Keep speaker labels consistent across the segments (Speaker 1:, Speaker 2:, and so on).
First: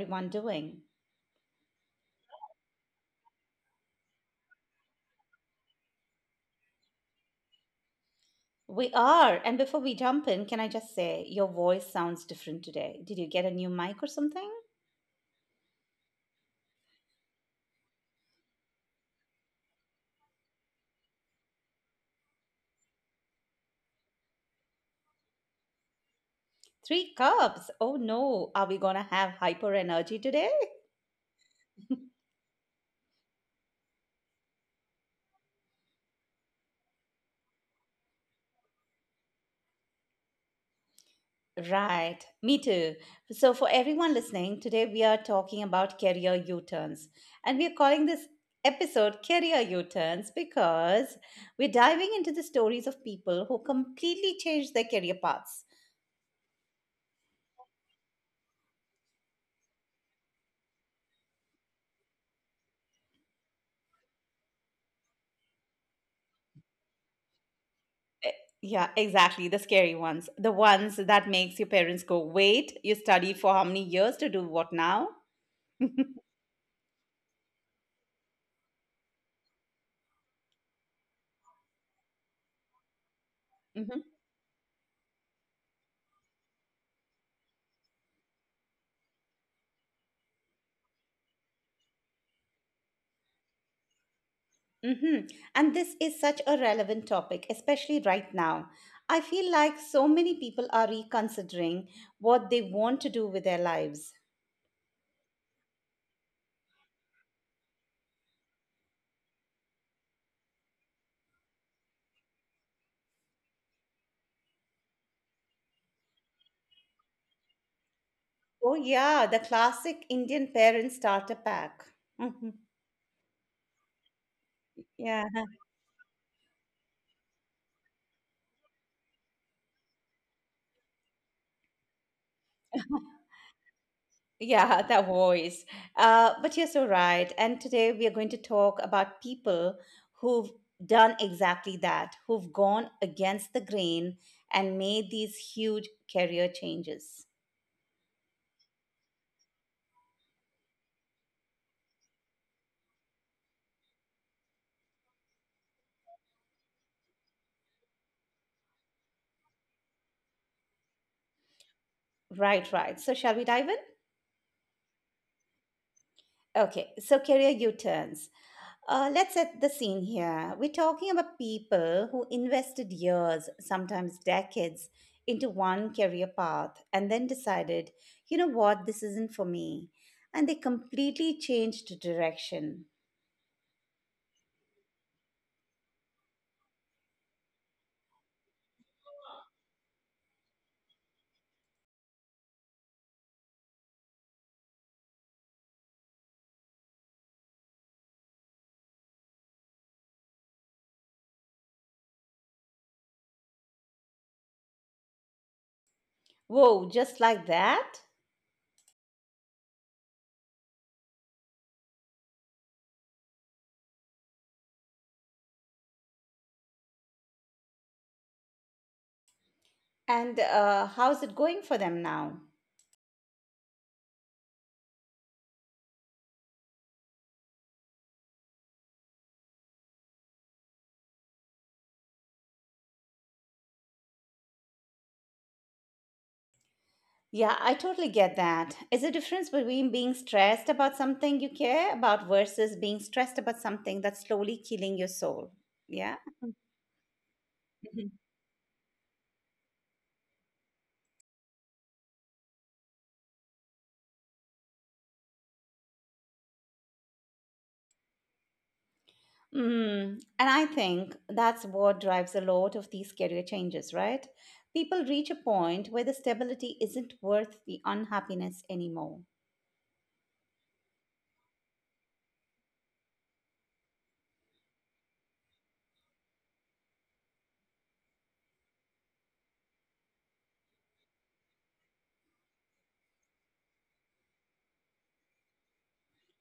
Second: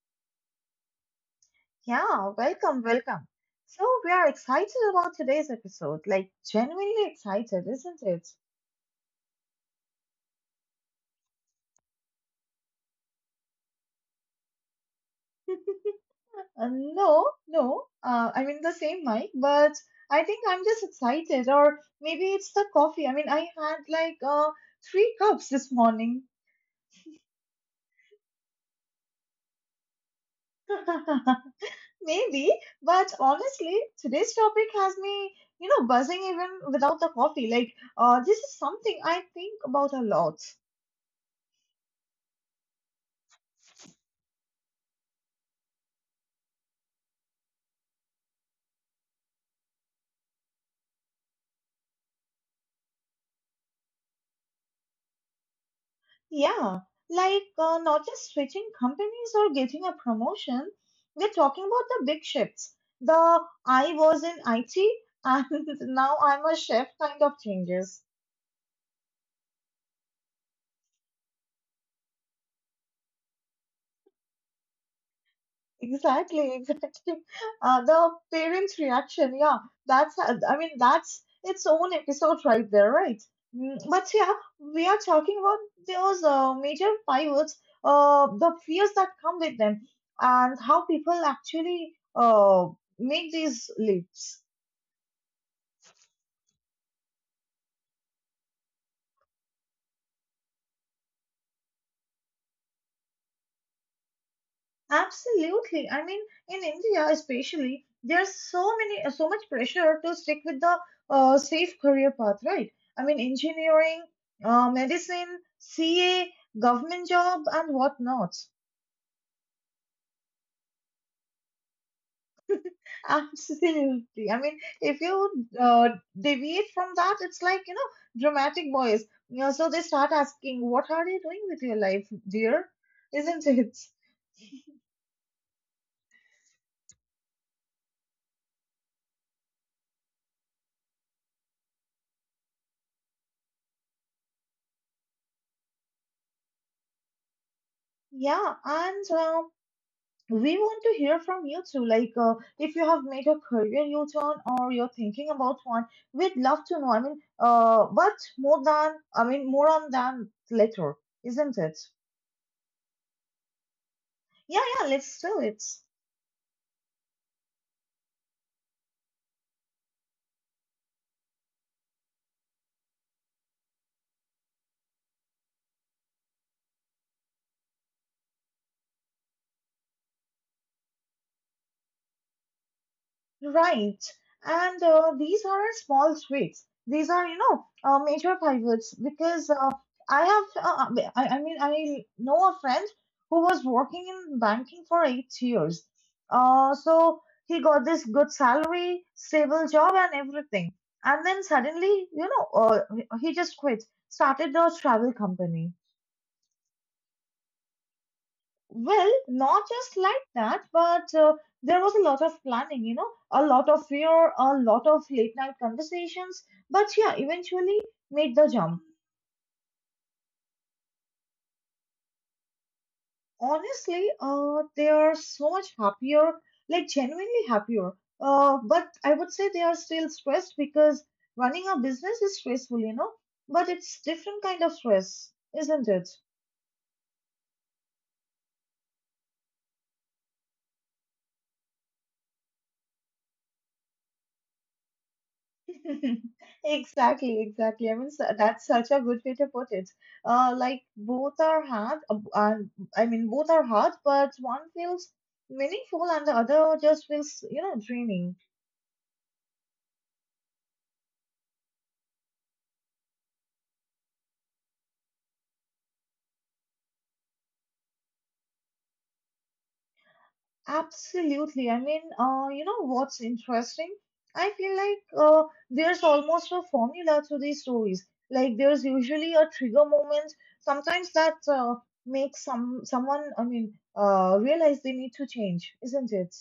Speaker 1: everyone doing?
Speaker 2: Yeah, welcome, welcome. So, we are excited about today's episode, like genuinely excited, isn't it?
Speaker 1: We are. And before we jump in, can I just say your voice sounds different today? Did you get a new mic or something?
Speaker 2: No, no, I mean the same mic, but I think I'm just excited, or maybe it's the coffee. I mean, I had like three cups this morning.
Speaker 1: Three cups. Oh no, are we gonna have hyper energy today?
Speaker 2: Maybe, but honestly, today's topic has me buzzing even without the coffee. Like, this is something I think about a lot.
Speaker 1: Right, me too. So, for everyone listening, today we are talking about career U turns. And we are calling this episode Career U turns because we're diving into the stories of people who completely changed their career paths.
Speaker 2: Yeah, like not just switching companies or getting a promotion. We're talking about the big shifts. The I was in IT and now I'm a chef kind of changes.
Speaker 1: Yeah, exactly. The scary ones. The ones that makes your parents go, wait, you studied for how many years to do what now?
Speaker 2: Exactly, exactly. The parents' reaction, yeah, that's, I mean, that's its own episode right there, right? Mm,
Speaker 1: Mm-hmm.
Speaker 2: But yeah, we are talking about those major pivots, the fears that come with them, and how people actually make these leaps.
Speaker 1: Mm-hmm. And this is such a relevant topic, especially right now. I feel like so many people are reconsidering what they want to do with their lives.
Speaker 2: Absolutely. I mean, in India especially, there's so much pressure to stick with the safe career path, right? I mean, engineering, medicine, CA, government job, and whatnot.
Speaker 1: Oh, yeah, the classic Indian parent starter pack. Hmm.
Speaker 2: Absolutely. I mean, if you
Speaker 1: Yeah.
Speaker 2: deviate from that, it's like, you know, dramatic boys. You know, so they start asking, what are you doing with your life, dear? Isn't it?
Speaker 1: Yeah, that voice. But you're so right. And today we are going to talk about people who've done exactly that, who've gone against the grain and made these huge career changes.
Speaker 2: Yeah, and we want to hear from you too. Like, if you have made a career U turn or you're thinking about one, we'd love to know. I mean, more on than later, isn't it?
Speaker 1: Right, right. So, shall we dive in?
Speaker 2: Yeah, yeah, let's do it.
Speaker 1: Okay, so career U turns. Let's set the scene here. We're talking about people who invested years, sometimes decades, into one career path and then decided, you know what, this isn't for me. And they completely changed direction.
Speaker 2: Right. And these aren't small tweaks. These are, you know, major pivots because I have, uh, I mean, I know a friend who was working in banking for 8 years. So he got this good salary, stable job, and everything. And then suddenly, he just quit, started a travel company
Speaker 1: Whoa, just like that?
Speaker 2: well, not just like that, but there was a lot of planning, you know, a lot of fear, a lot of late night conversations. But yeah, eventually made the jump.
Speaker 1: And how's it going for them now?
Speaker 2: Honestly, they are so much happier, like genuinely happier. But I would say they are still stressed because running a business is stressful, you know, but it's different kind of stress, isn't it?
Speaker 1: Yeah, I totally get that. Is a difference between being stressed about something you care about versus being stressed about something that's slowly killing your soul? Yeah.
Speaker 2: Exactly, exactly. I mean, so that's such a good way to put it. Like both are hard. I mean, both are hard, but one feels meaningful and the other just feels, you know, draining.
Speaker 1: Mm, and I think that's what drives a lot of these career changes, right? People reach a point where the stability isn't worth the unhappiness anymore.
Speaker 2: Absolutely. I mean, you know what's interesting? I feel like there's almost a formula to these stories. Like there's usually a trigger moment, sometimes that makes some someone, I mean, realize they need to change, isn't it?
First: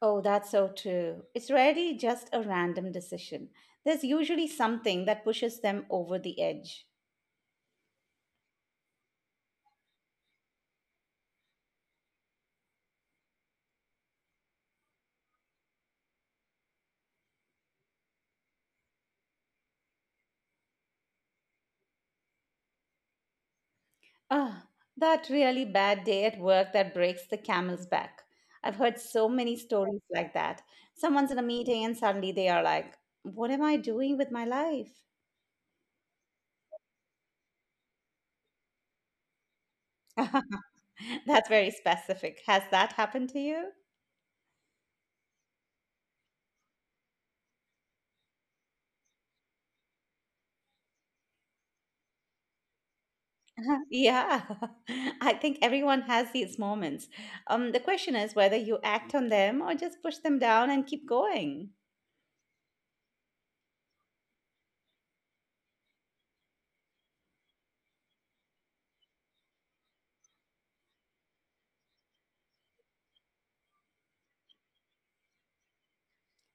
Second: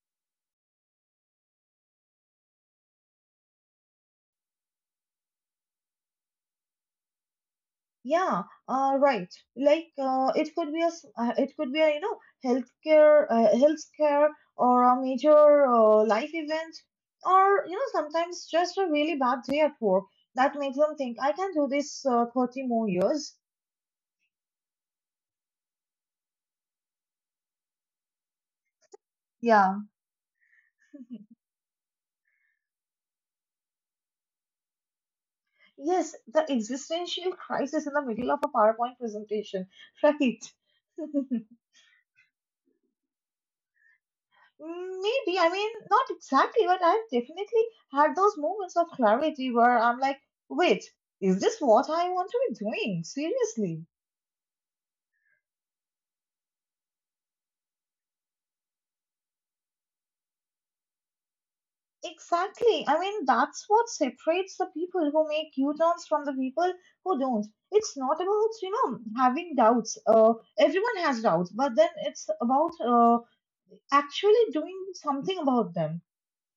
Speaker 1: Oh, that's so true. It's rarely just a random decision, there's usually something that pushes them over the edge.
Speaker 2: Yeah, right. It could be a you know healthcare healthcare or a major life event or you know sometimes just a really bad day at work that makes them think I can do this 30 more years.
Speaker 1: Ah, that really bad day at work that breaks the camel's back. I've heard so many
Speaker 2: Yeah.
Speaker 1: stories like that. Someone's in a meeting and suddenly they are like, what am I doing with my life?
Speaker 2: Yes, the existential crisis in the middle of a PowerPoint presentation, right?
Speaker 1: That's very specific. Has that happened to you?
Speaker 2: Mm, maybe, I mean, not exactly, but I've definitely had those moments of clarity where I'm like, wait, is this what I want to be doing? Seriously.
Speaker 1: Yeah, I think everyone has these moments. The question is whether you act on them or just push them down and keep going.
Speaker 2: Exactly. I mean, that's what separates the people who make U-turns from the people who don't. It's not about, you know, having doubts. Everyone has doubts, but then it's about actually doing something about them.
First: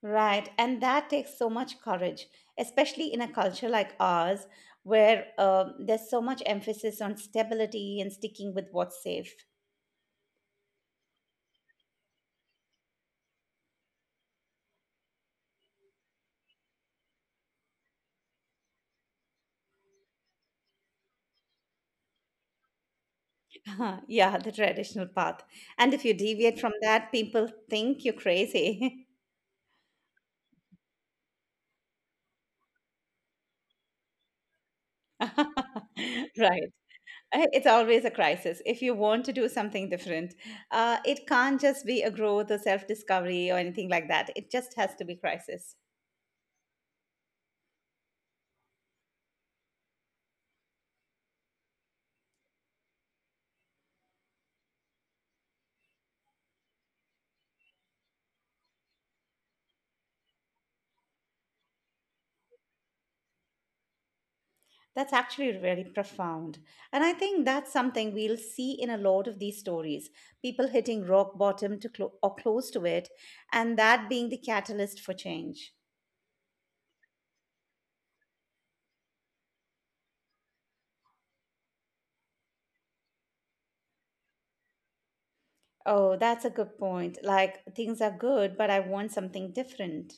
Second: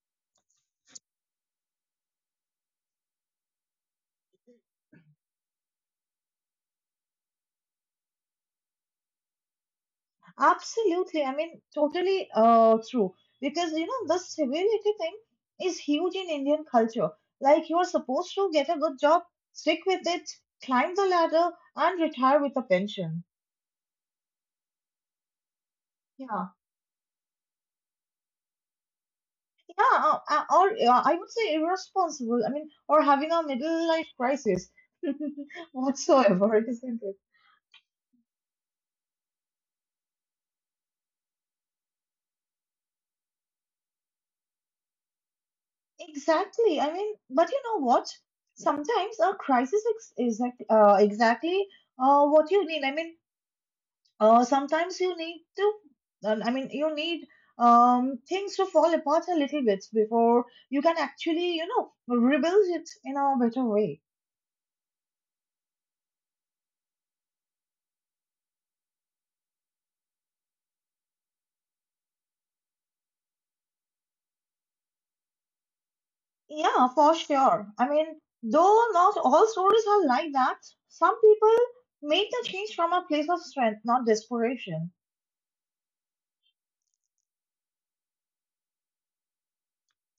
Speaker 1: Right. And that takes so much courage, especially in a culture like ours, where there's so much emphasis on stability and sticking with what's safe.
Speaker 2: Absolutely. I mean, totally true. Because, you know, the civility thing is huge in Indian culture. Like, you are supposed to get a good job, stick with it, climb the ladder, and retire with a pension.
Speaker 1: Yeah, the traditional path. And if you
Speaker 2: Yeah.
Speaker 1: deviate from that, people think you're crazy.
Speaker 2: Yeah. Or I would say irresponsible. I mean, or having a middle life crisis whatsoever,
Speaker 1: Right.
Speaker 2: isn't it?
Speaker 1: It's always a crisis. If you want to do something different, it can't just be a growth or self discovery or anything like that. It just has to be crisis.
Speaker 2: Exactly. I mean, but you know what? Sometimes a crisis ex- is like, exactly what you need. I mean, sometimes you need things to fall apart a little bit before you can actually you know rebuild it in a better way.
Speaker 1: That's actually really profound. And I think that's something we'll see in a lot of these stories people hitting rock bottom or close to it, and that being the catalyst for change.
Speaker 2: Yeah, for sure. I mean, though not all stories are like that. Some people make the change from a place of strength, not desperation.
Speaker 1: Oh, that's a good point. Like, things are good, but I want something different.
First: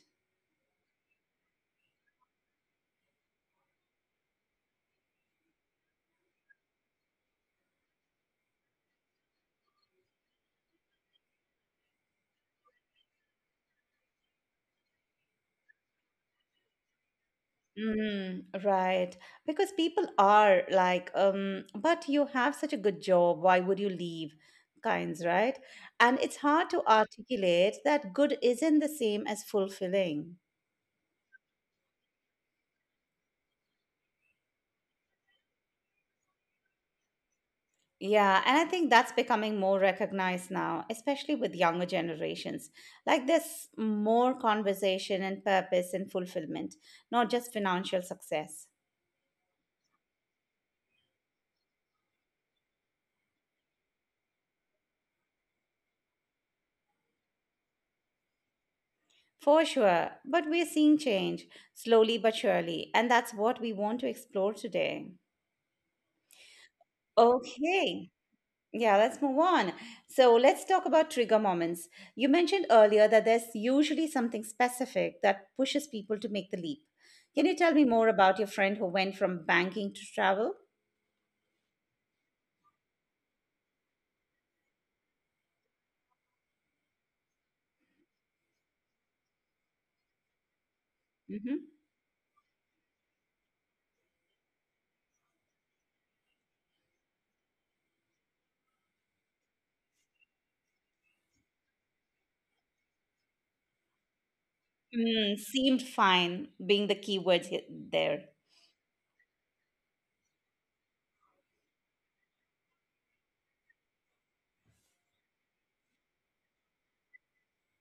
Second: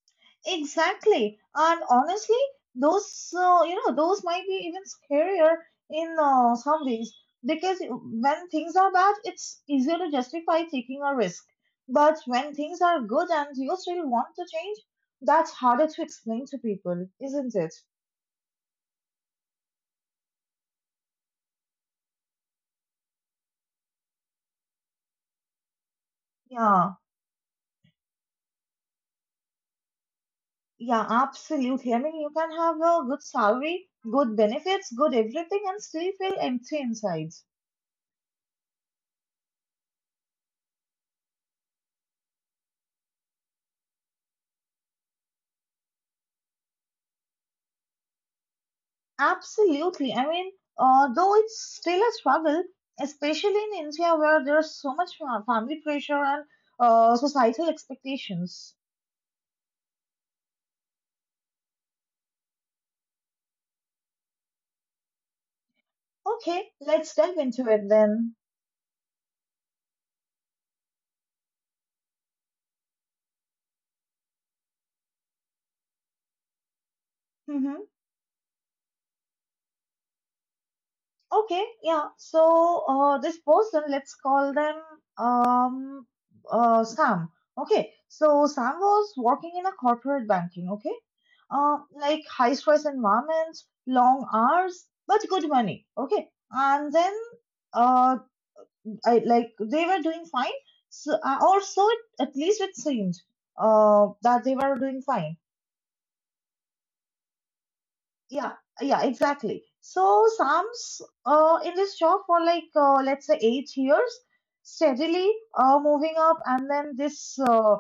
Speaker 2: Exactly. And honestly, those you know those might be even scarier in some ways because when things are bad, it's easier to justify taking a risk. But when things are good and you still want to change, that's harder to explain to people, isn't it?
Speaker 1: Mm, right. Because people are like, but you have such a good job. Why would you leave? Kinds, right? And it's hard to
Speaker 2: Yeah,
Speaker 1: articulate that good isn't the same as fulfilling.
Speaker 2: yeah, absolutely. I mean, you can have a good salary, good benefits, good everything, and still feel empty inside.
Speaker 1: Yeah, and I think that's becoming more recognized now, especially with younger generations. Like there's more conversation and purpose and fulfillment, not just financial success.
Speaker 2: Absolutely. I mean, though it's still a struggle, especially in India where there's so much family pressure and societal expectations.
Speaker 1: For sure, but we're seeing change slowly but surely, and that's what we want to explore today.
Speaker 2: Okay, let's delve into it
Speaker 1: Okay.
Speaker 2: then.
Speaker 1: Yeah, let's move on. So let's talk about trigger moments. You mentioned earlier that there's usually something specific that pushes people to make the leap. Can you tell
Speaker 2: Hmm.
Speaker 1: me more about your friend who went from banking to travel?
Speaker 2: Okay, yeah. So this person, let's call them um, Sam. Okay, so Sam was working in a corporate banking. Okay,
Speaker 1: Mm-hmm.
Speaker 2: like high stress environment, long hours, but good money. Okay, and then uh, I like they were doing fine. So also, at least it seemed that they were doing fine.
Speaker 1: Mm, seemed fine being the keywords there.
Speaker 2: Yeah, yeah, exactly. So Sam's in this job for like let's say 8 years, steadily moving up, and then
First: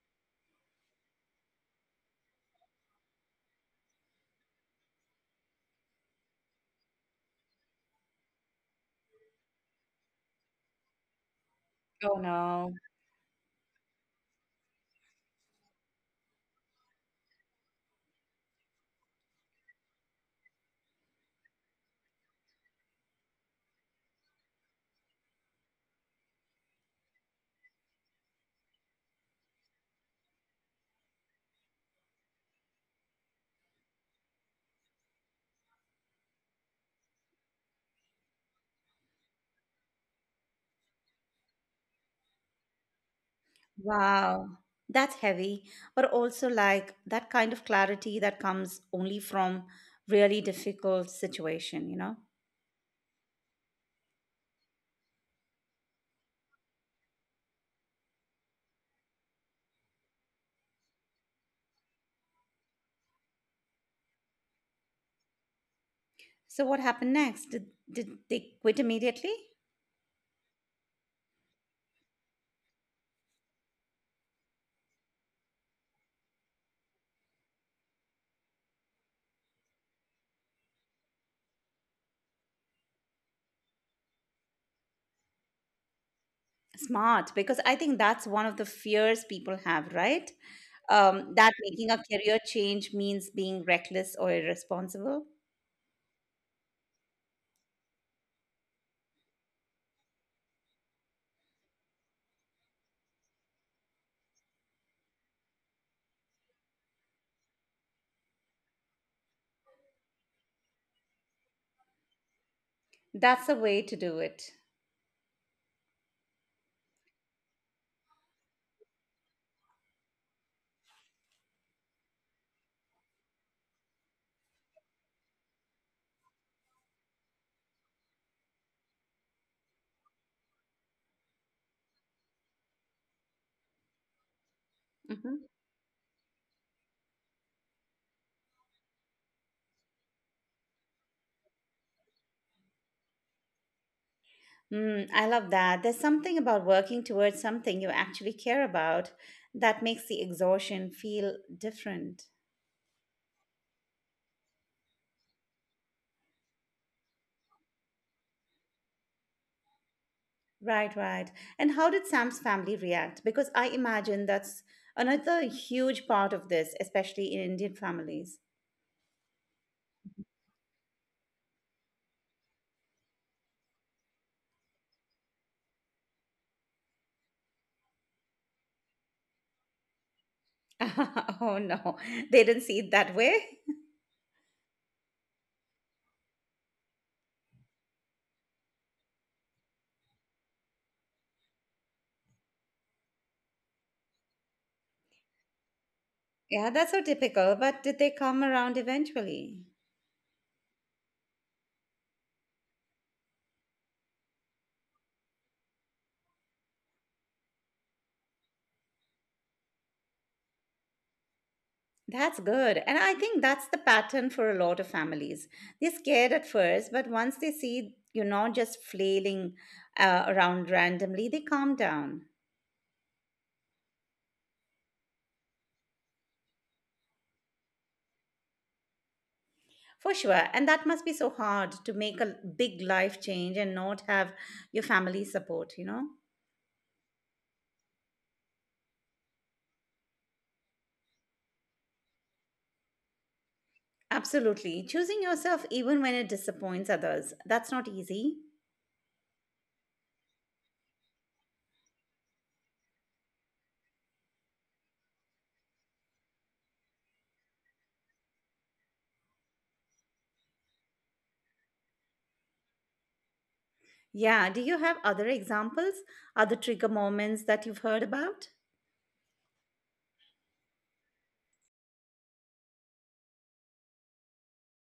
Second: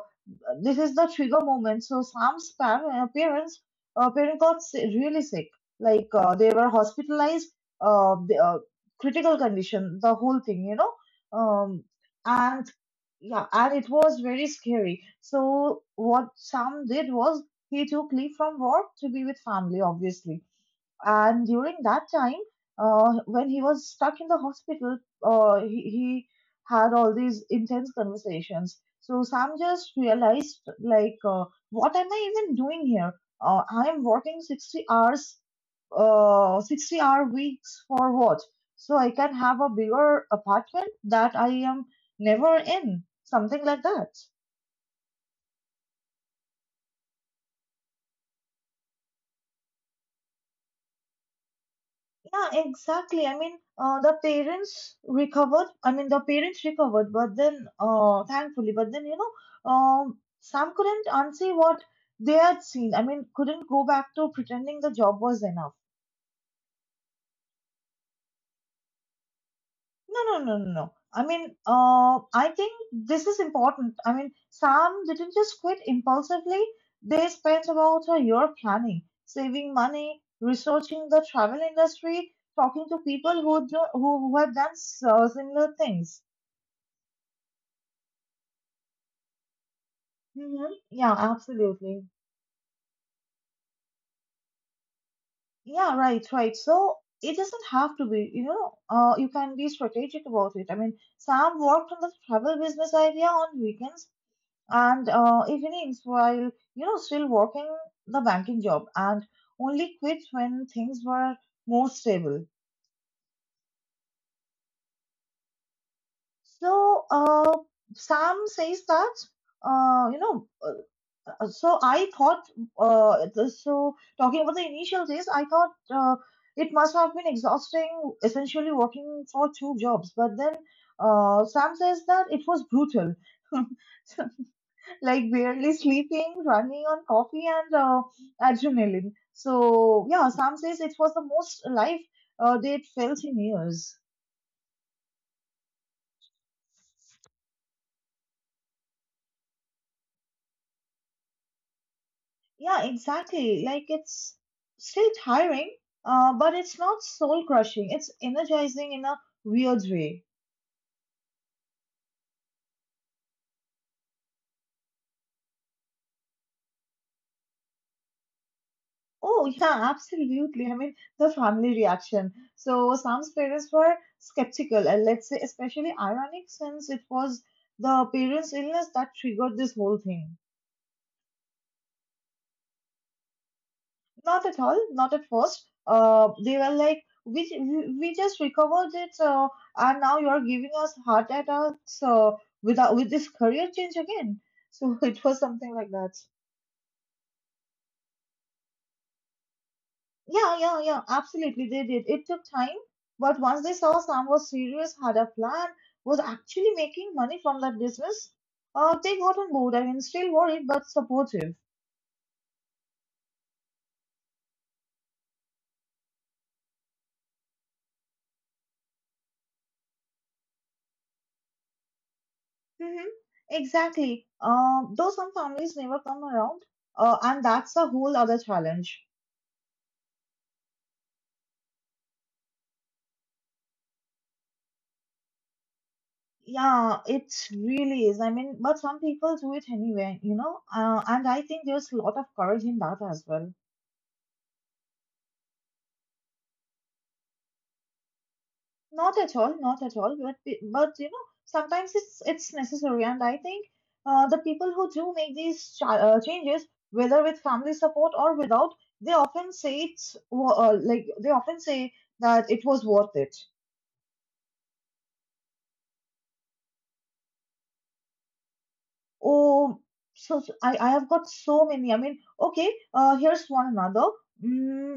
Speaker 2: this is the trigger moment. So Sam's parent got really sick. Like they were hospitalized, uh, the, uh, critical condition, the whole thing, you know. Um,
Speaker 1: Oh
Speaker 2: and
Speaker 1: no.
Speaker 2: yeah, and it was very scary. So what Sam did was he took leave from work to be with family, obviously. And during that time, when he was stuck in the hospital, he had all these intense conversations. So Sam just realized, like, what am I even doing here? I am working 60 hours, 60-hour weeks for what? So I can have a bigger apartment that I am never in, something like that.
Speaker 1: Wow. That's heavy, but also like that kind of clarity that comes only from really difficult situation, you know?
Speaker 2: Yeah, exactly. I mean, the parents recovered, but then, thankfully, but then, you know, um, Sam couldn't unsee what they had seen. I mean, couldn't go back to pretending the job was enough.
Speaker 1: So what happened next? Did they quit immediately?
Speaker 2: No, no, no, no, no. I mean, I think this is important. I mean, Sam didn't just quit impulsively. They spent about a year planning, saving money, researching the travel industry, talking to people who had done similar things.
Speaker 1: Smart, because I think that's one of the fears people have, right?
Speaker 2: Mm-hmm. Yeah,
Speaker 1: That making a
Speaker 2: absolutely.
Speaker 1: career change means being reckless or irresponsible.
Speaker 2: Yeah, right, right. So it doesn't have to be, you know, you can be strategic about it. I mean, Sam worked on the travel business idea on weekends and evenings while, you know, still working the banking job and only quit when things were more stable.
Speaker 1: That's a way to do it.
Speaker 2: So Sam says that you know. So I thought. The- so talking about the initial days, I thought it must have been exhausting, essentially working for two jobs. But then Sam says that it was brutal. Like
Speaker 1: Hmm.
Speaker 2: barely sleeping, running on coffee and adrenaline. So yeah, Sam says it was the most alive they'd felt in years.
Speaker 1: Mm, I love that. There's something about working towards something you actually care about that makes the exhaustion feel different.
Speaker 2: Yeah, exactly. Like it's still tiring, but it's not soul crushing. It's energizing in a weird way.
Speaker 1: Right, right. And how did Sam's family react? Because I imagine that's another huge part of this, especially in Indian families.
Speaker 2: Oh, yeah, absolutely. I mean, the family reaction. So, Sam's parents were skeptical, and let's say, especially ironic, since it was the parents' illness that triggered this whole thing.
Speaker 1: Oh no, they didn't see it that way.
Speaker 2: Not at all, not at first. They were like, we just recovered it, and now you're giving us heart attacks without, with this career change again. So it was something like that.
Speaker 1: Yeah, that's so typical. But did they come around eventually?
Speaker 2: Yeah, yeah, yeah, absolutely. They did. It took time, but once they saw Sam was serious, had a plan, was actually making money from that business, they got on board. I mean, still worried, but supportive.
Speaker 1: That's good. And I think that's the pattern for a lot of families. They're scared at first, but once they see you're not just flailing around randomly, they calm down.
Speaker 2: Mm-hmm. Exactly. Though some families never come around, and that's a whole other challenge.
Speaker 1: For sure. And that must be so hard to make a big life change and not have your family support, you know?
Speaker 2: Yeah, it really is. I mean, but some people do it anyway, you know. And I think there's a lot of courage in that as well.
Speaker 1: Absolutely. Choosing yourself even when it disappoints others, that's not easy.
Speaker 2: Not at all, not at all. But you know, sometimes it's necessary. And I think the people who do make these changes, whether with family support or without, they often say it's wo- like they often say that it was worth it.
Speaker 1: Yeah. Do you have other examples, other trigger moments that you've heard about?
Speaker 2: Oh, I have got so many. I mean, okay, here's one another. Mm,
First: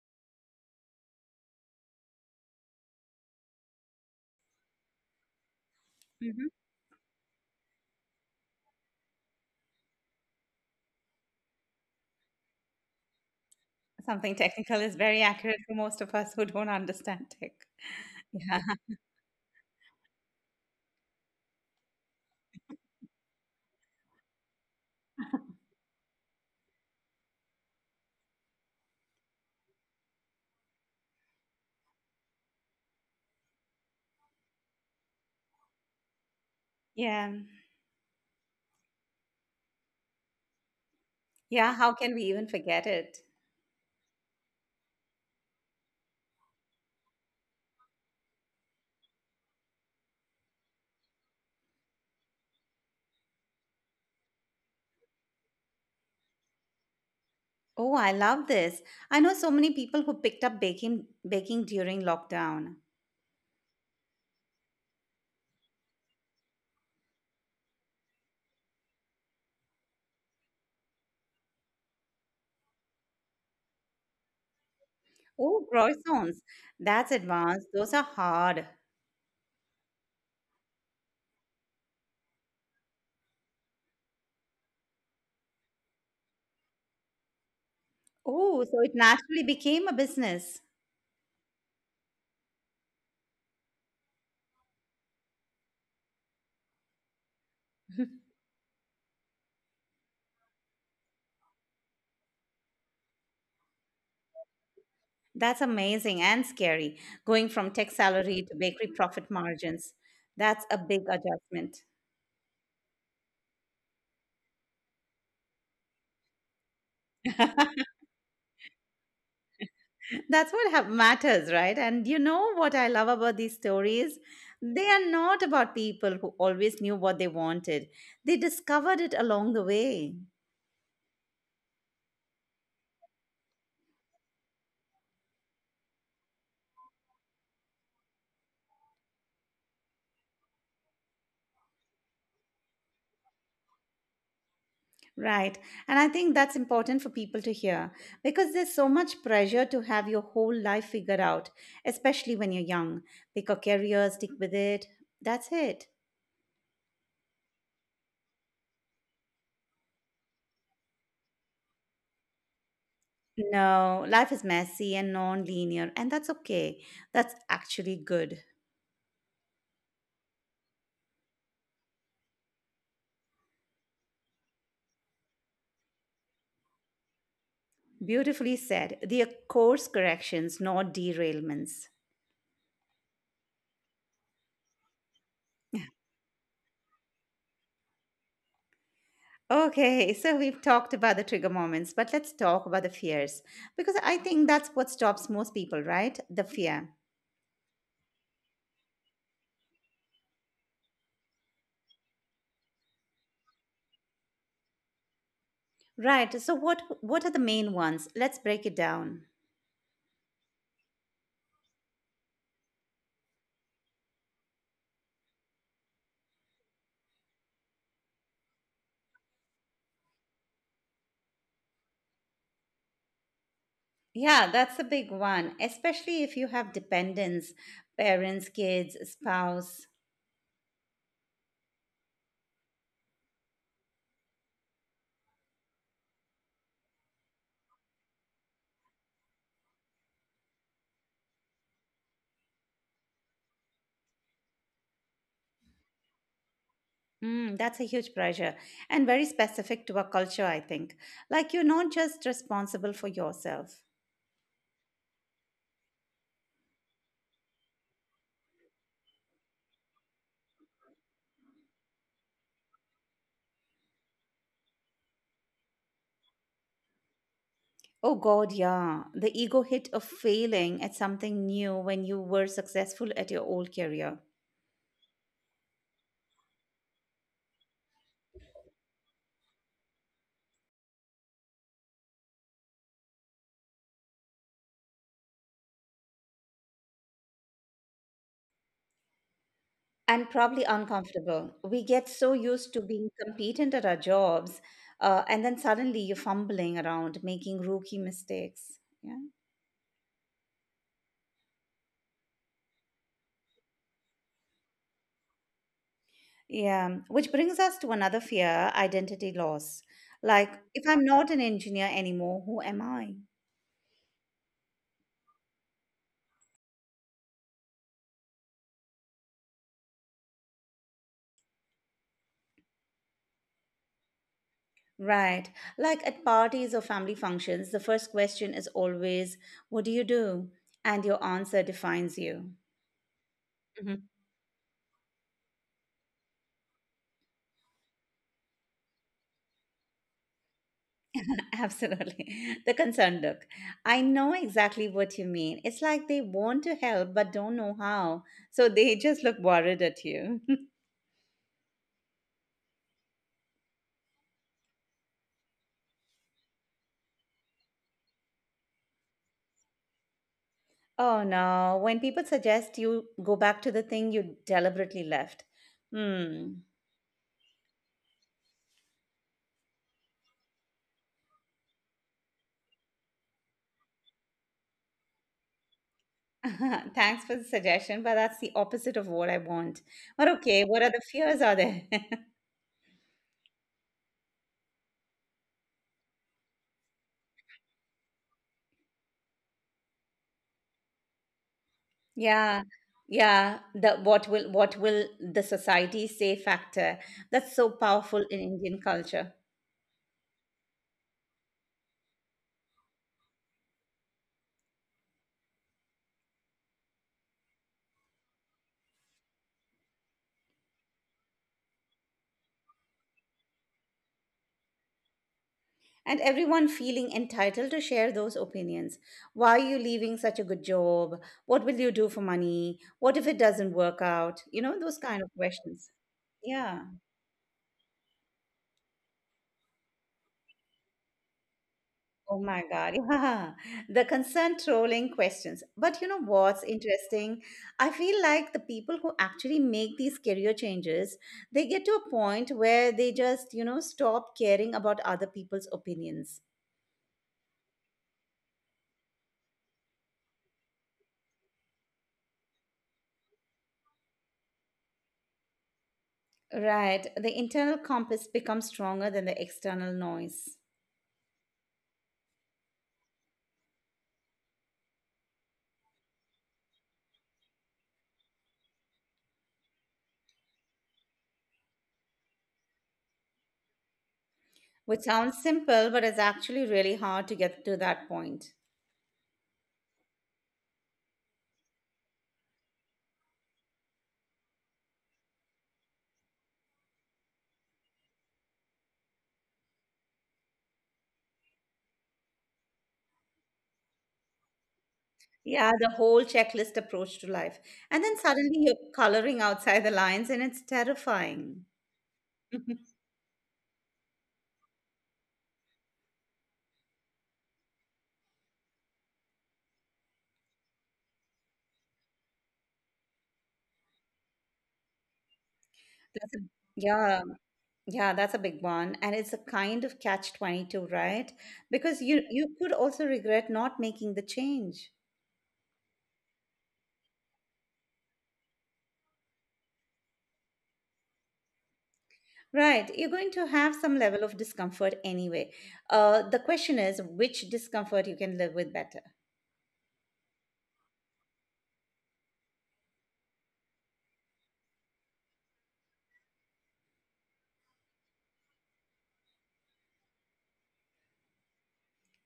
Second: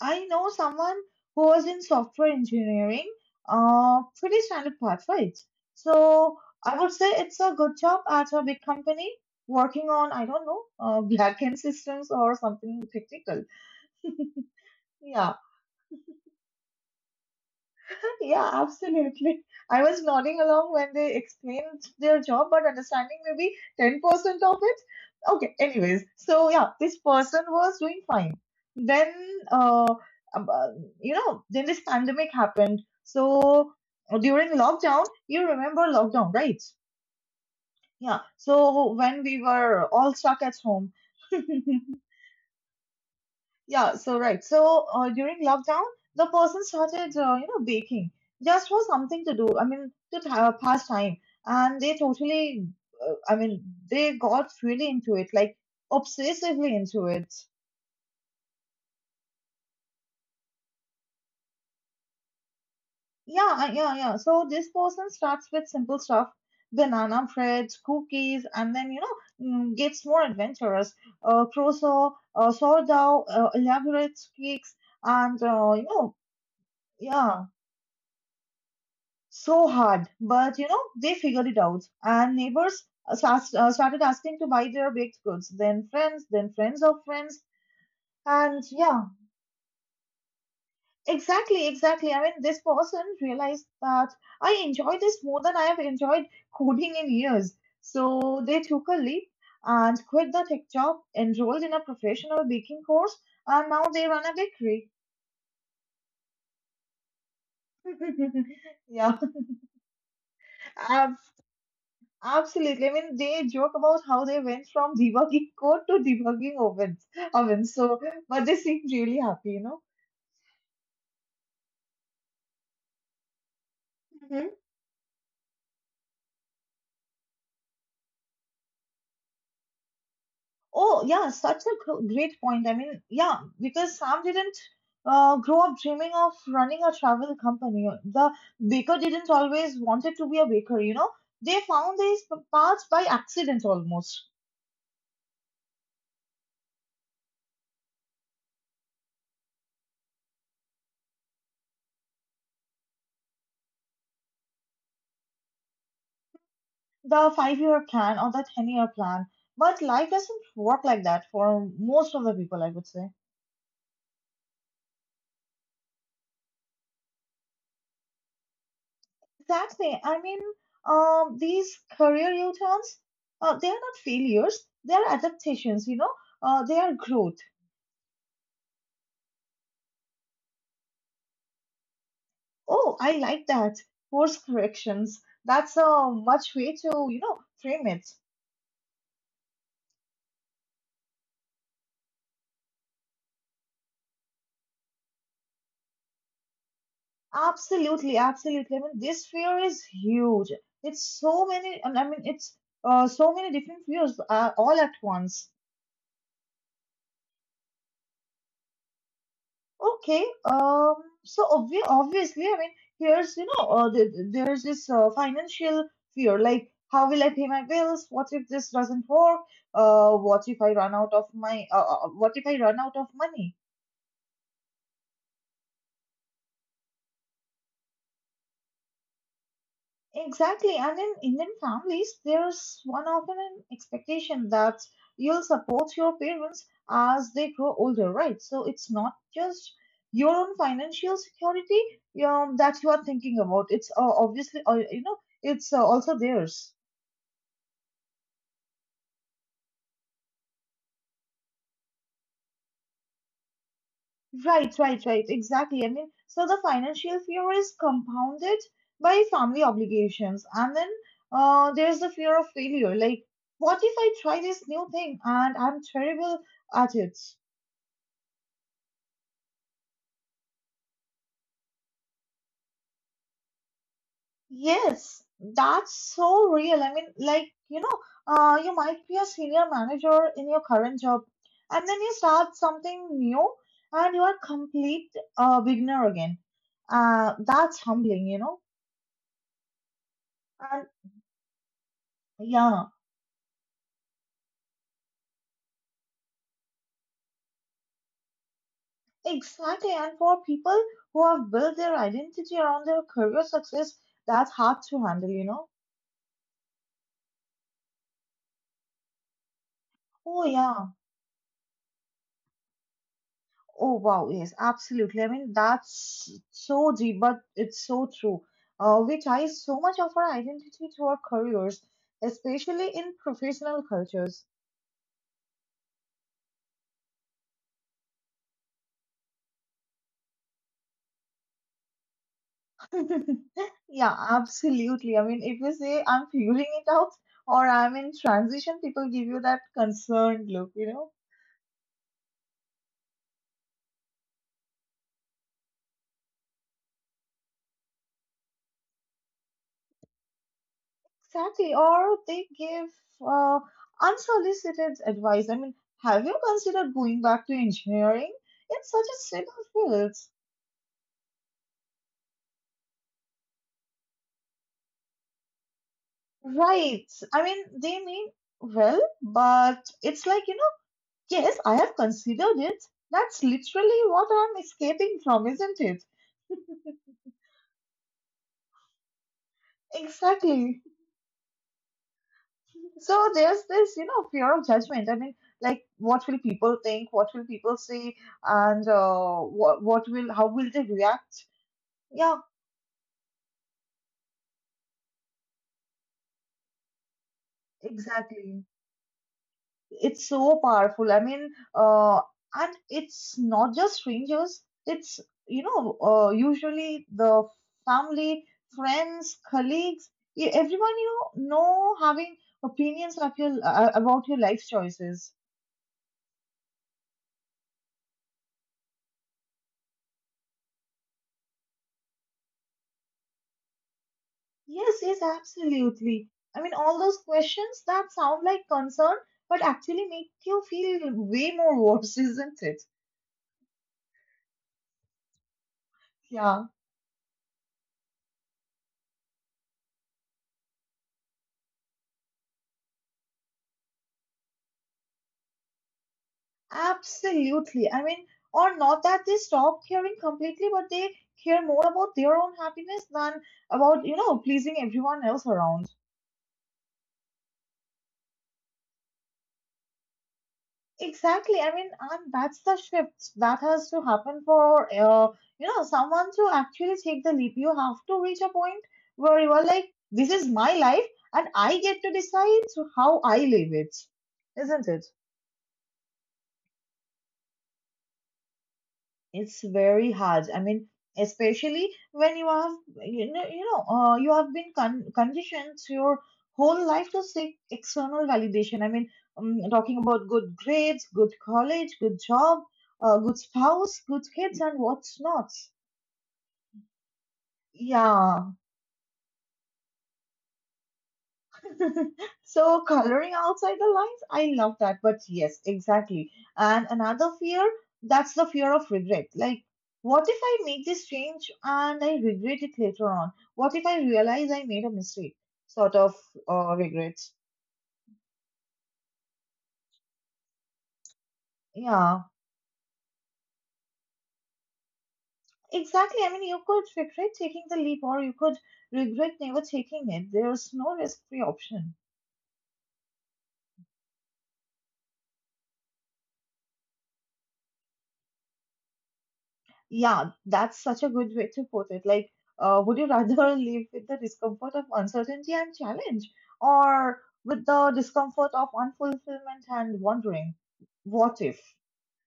Speaker 2: I know someone who was in software engineering, pretty standard path, right? So
Speaker 1: Hmm.
Speaker 2: I would say it's a good job at a big company working on, I don't know, backend systems or something technical.
Speaker 1: Something technical is very
Speaker 2: Yeah.
Speaker 1: accurate for most of us who don't understand tech.
Speaker 2: Yeah,
Speaker 1: Yeah.
Speaker 2: absolutely. I was nodding along when they explained their job, but understanding maybe 10% of it. Okay, anyways, so yeah, this person was doing fine. Then, uh, um, uh, then this pandemic happened. So during lockdown, you remember lockdown, right?
Speaker 1: Yeah.
Speaker 2: Yeah. So when we were all stuck at home,
Speaker 1: Yeah. How can we even forget it?
Speaker 2: Yeah, so right. So during lockdown, the person started, you know, baking just for something to do. I mean, to pass time, and they uh, I mean, they got really into it, like obsessively into it.
Speaker 1: Oh, I love this. I know so many people who picked up baking during lockdown.
Speaker 2: Yeah. So this person starts with simple stuff, banana bread, cookies, and then gets more adventurous, croissant, sourdough, elaborate cakes, and
Speaker 1: Oh, croissants. That's
Speaker 2: yeah,
Speaker 1: advanced. Those are hard.
Speaker 2: so hard. But you know, they figured it out, and neighbors started asking to buy their baked goods. Then friends of friends, and
Speaker 1: Oh, so it
Speaker 2: yeah,
Speaker 1: naturally became a business.
Speaker 2: exactly, exactly. I mean, this person realized that I enjoy this more than I have enjoyed coding in years. So they took a leap and quit the tech job, enrolled in a professional baking course, and now they run a bakery.
Speaker 1: That's amazing and scary, going from tech salary to bakery
Speaker 2: yeah,
Speaker 1: profit margins. That's a big
Speaker 2: uh,
Speaker 1: adjustment.
Speaker 2: Absolutely. I mean, they joke about how they went from debugging code to debugging ovens. So, but they seem really happy, you know.
Speaker 1: That's what matters, right? And you know what I love about these stories?
Speaker 2: Hmm.
Speaker 1: They are not about people who always knew what they wanted, they discovered it along the way.
Speaker 2: Oh, yeah, such a great point. I mean, yeah, because Sam didn't grow up dreaming of running a travel company. The baker didn't always wanted to be a baker, you know. They found these paths by accident almost.
Speaker 1: Right. And I think that's important for people to hear because there's so much pressure to have your whole life figured out, especially when you're young. Pick a career, stick with it. That's it.
Speaker 2: The five-year plan or the 10-year plan. But life doesn't work like that for most of the people, I would say.
Speaker 1: No, life is messy and non linear, and that's okay. That's actually good.
Speaker 2: Exactly. I mean, these career U-turns, they are not failures. They are adaptations. You know, they are growth.
Speaker 1: Beautifully said. They are course corrections, not derailments.
Speaker 2: Oh, I like that. Course corrections. That's a much way to frame it.
Speaker 1: Okay, so we've talked about the trigger moments, but let's talk about the fears because I think that's what stops most people, right? The fear.
Speaker 2: Absolutely, absolutely. I mean, this fear is huge. It's so many. I mean, it's so many different fears all at once.
Speaker 1: Right. So what are the main ones? Let's break it down.
Speaker 2: Okay, so obviously, I mean, here's, you know, th th- there's this financial fear, like, how will I pay my bills? What if this doesn't work? What if I run out of my, What if I run out of money?
Speaker 1: Yeah, that's a big one, especially if you have dependents, parents, kids, spouse.
Speaker 2: Exactly, and in Indian families, there's one often an expectation that you'll support your parents as they grow older, right? So it's not just your own financial security that you are thinking about. It's obviously, you know, it's also theirs.
Speaker 1: Mm, that's a huge pressure and very specific to our culture, I think. Like you're not just responsible for yourself.
Speaker 2: Right, right, right. Exactly. I mean, so the financial fear is compounded by family obligations, and then there's the fear of failure. Like, what if I try this new thing and I'm terrible at it?
Speaker 1: Oh God, yeah. The ego hit of failing at something new when you were successful at your old career.
Speaker 2: Yes, that's so real. I mean, you might be a senior manager in your current job, and then you start something new, and you are complete beginner again. That's humbling, you know.
Speaker 1: And probably
Speaker 2: And
Speaker 1: uncomfortable. We get so used to
Speaker 2: yeah,
Speaker 1: being competent at our jobs, and then suddenly you're fumbling around, making rookie mistakes. Yeah.
Speaker 2: exactly. And for people who have built their identity around their career success, that's hard to handle, you know.
Speaker 1: Yeah, which brings us to another fear identity loss.
Speaker 2: Oh
Speaker 1: Like, if
Speaker 2: yeah,
Speaker 1: I'm not an engineer anymore, who am I?
Speaker 2: oh wow, yes, absolutely. I mean, that's so deep, but it's so true. We tie so much of our identity to our careers, especially in professional cultures.
Speaker 1: Right. Like at parties or family functions, the first question is always, what do you do? And your answer defines you. Mhm.
Speaker 2: Yeah, absolutely. I mean, if you say I'm figuring it out or I'm in transition, people give you that concerned look, you know?
Speaker 1: Absolutely. The concerned look. I know exactly what you mean. It's like they want to help but don't know how. So they just look worried at you.
Speaker 2: Exactly. Or they give uh, unsolicited advice. I mean, have you considered going back to engineering? It's such a stable field.
Speaker 1: Oh no, when people suggest you go back to the thing you deliberately left. Hmm.
Speaker 2: Right. I mean, they mean well, but it's like, yes, I have considered it. That's literally what I'm escaping from, isn't it?
Speaker 1: Thanks for the suggestion, but that's the opposite of what I want. But okay,
Speaker 2: Exactly.
Speaker 1: what other fears are there?
Speaker 2: So there's this fear of judgment. I mean, like, what will people think? What will people say? And how will they react? Yeah,
Speaker 1: Yeah. Yeah, the what will the society say factor. That's so powerful in
Speaker 2: exactly.
Speaker 1: Indian culture.
Speaker 2: It's so powerful. And it's not just strangers. It's usually the family, friends, colleagues, everyone you know, having opinions of your about your life choices.
Speaker 1: And everyone feeling entitled to share those opinions. Why are you leaving such a good job? What will you do for money? What if it doesn't work out? You know, those
Speaker 2: Yes, yes,
Speaker 1: kind of questions.
Speaker 2: absolutely. I mean,
Speaker 1: Yeah.
Speaker 2: all those questions that sound like concern, but actually make you feel way more worse,
Speaker 1: Oh
Speaker 2: isn't
Speaker 1: my
Speaker 2: it?
Speaker 1: God. Yeah. The consent trolling questions. But you know what's
Speaker 2: Yeah.
Speaker 1: interesting? I feel like the people who actually make these career changes, they get to a point where they just, you know, stop caring about other people's opinions.
Speaker 2: Absolutely. I mean, or not that they stop caring completely, but they care more about their own happiness than about, you know, pleasing everyone else around.
Speaker 1: Right. The internal compass becomes stronger than the external noise,
Speaker 2: Exactly. I mean, and that's the shift that has to happen for, someone to actually take the leap. You have to reach a point where you are like, this is my life and I get to decide how I live it, isn't
Speaker 1: which
Speaker 2: it?
Speaker 1: sounds simple, but it's actually really hard to get to that point.
Speaker 2: It's very hard. I mean, especially when you have been conditioned your whole life to seek external validation. I mean, talking about good grades, good college, good job, good spouse, good kids, and what's not.
Speaker 1: Yeah, the whole checklist approach to life. And then
Speaker 2: Yeah,
Speaker 1: suddenly you're coloring outside the lines and it's terrifying.
Speaker 2: so coloring outside the lines, I love that. But yes, exactly. And another fear, that's the fear of regret. Like, what if I make this change and I regret it later on? What if I realize I made a mistake? Sort of
Speaker 1: That's
Speaker 2: regret.
Speaker 1: yeah, yeah, that's a big one. And it's a kind of catch-22, right? Because
Speaker 2: Yeah,
Speaker 1: you could also regret not making the change.
Speaker 2: exactly. I mean, you could regret taking the leap or you could regret never taking it. There's no risk-free option.
Speaker 1: Right, you're going to have some level of discomfort anyway. The question is which discomfort you can live with better.
Speaker 2: Yeah, that's such a good way to put it. Like, would you rather live with the discomfort of uncertainty and challenge, or with the discomfort of unfulfillment and wondering, what if?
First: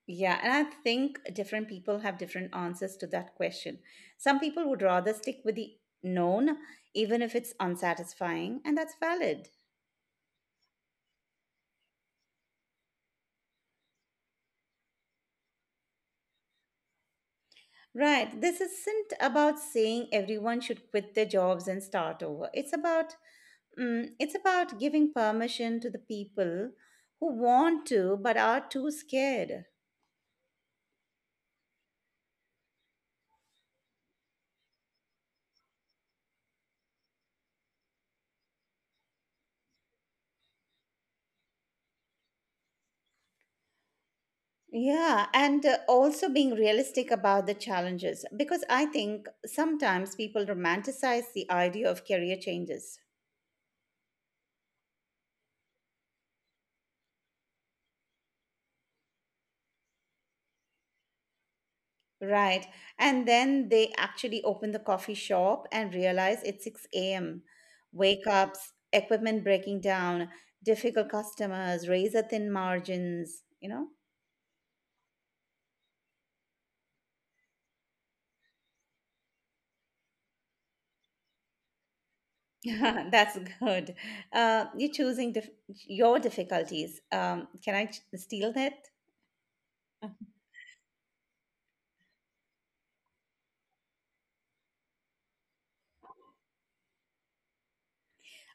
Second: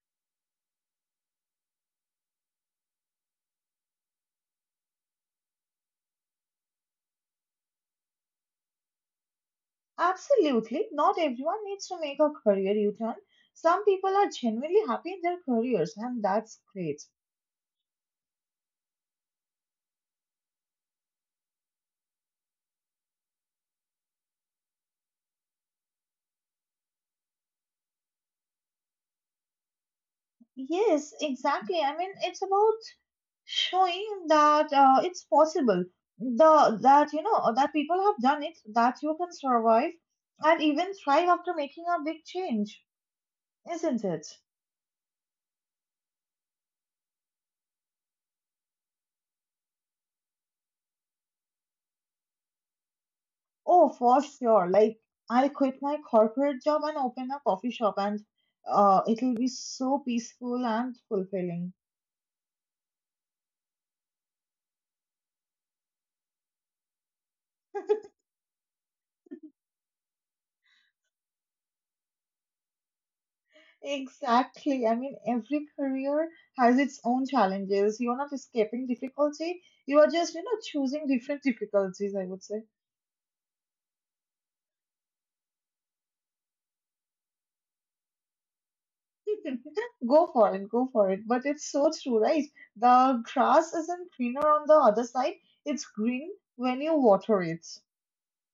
Speaker 1: Yeah, and I think different people have different answers to that question. Some people would rather stick with the known, even if it's unsatisfying, and that's valid.
Speaker 2: Absolutely, not everyone needs to make a career U-turn. Some people are genuinely happy in their careers, and that's great.
Speaker 1: Right. This isn't about saying everyone should quit their jobs and start over. It's about it's about giving permission to the people who want to but are too scared.
Speaker 2: Yes, exactly. I mean, it's about showing that it's possible, the that you know that people have done it, that you can survive and even thrive after making a big change, isn't it?
Speaker 1: Yeah, and also being realistic about the challenges because I think sometimes people romanticize the idea of career changes.
Speaker 2: Oh for sure, like I'll quit my corporate job and open a coffee shop and it'll be so peaceful and fulfilling.
Speaker 1: Right. And then they actually open the coffee shop and realize it's 6 a.m. wake ups, equipment breaking down, difficult customers, razor thin margins, you know?
Speaker 2: Exactly. I mean, every career has its own challenges. You're not escaping difficulty. You are just, you know, choosing different difficulties, I would say.
Speaker 1: Yeah, that's good. You're choosing your difficulties. Can I steal that?
Speaker 2: Go for it, go for it. But it's so true, right? The grass isn't greener on the other side, it's green when you water it.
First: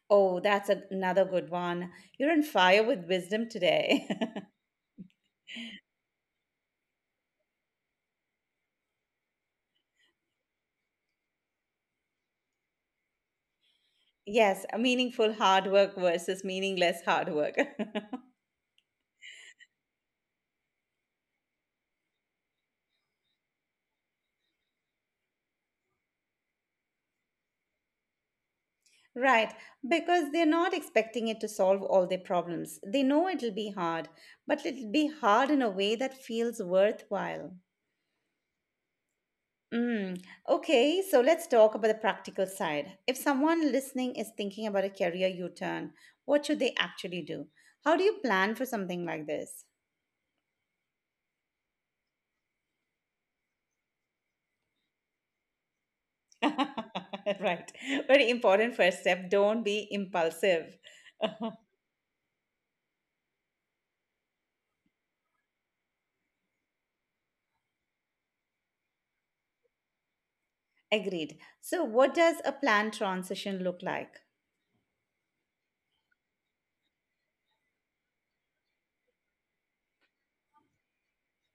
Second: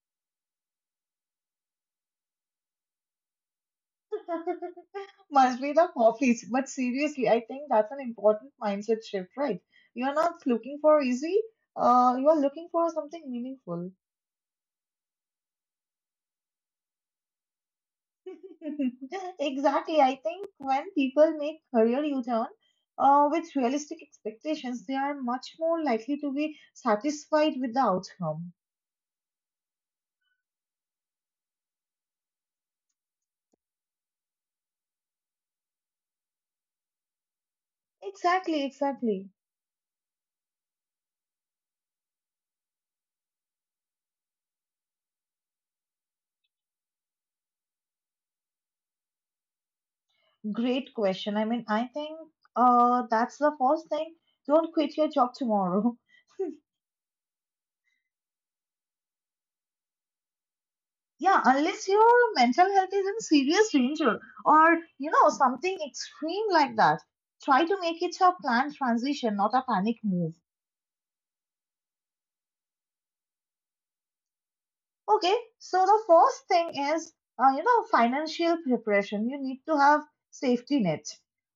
Speaker 1: Oh, that's another good one. You're on fire with wisdom today.
Speaker 2: Must be the coffees. But seriously, I think that's an important mindset shift, right? You're not looking for easy, you are looking for something meaningful.
Speaker 1: Yes, meaningful hard work versus meaningless hard work.
Speaker 2: Exactly. I think when people make career U-turn, with realistic expectations, they are much more likely to be satisfied with the outcome.
Speaker 1: Right, because they're not expecting it to solve all their problems. They know it'll be hard, but it'll be hard in a way that feels worthwhile.
Speaker 2: Exactly, exactly.
Speaker 1: Mm. Okay, so let's talk about the practical side. If someone listening is thinking about a career U turn, what should they actually do? How do you plan for something like this?
Speaker 2: Great question. I mean, I think that's the first thing. Don't quit your job tomorrow.
Speaker 1: Right, very important first step. Don't be impulsive.
Speaker 2: Yeah, unless your mental health is in serious danger or, you know, something extreme like that. Try to make it a planned transition, not a panic move.
Speaker 1: Agreed. So, what does a planned transition look like?
Speaker 2: Okay, so the first thing is, financial preparation. You need to have safety net.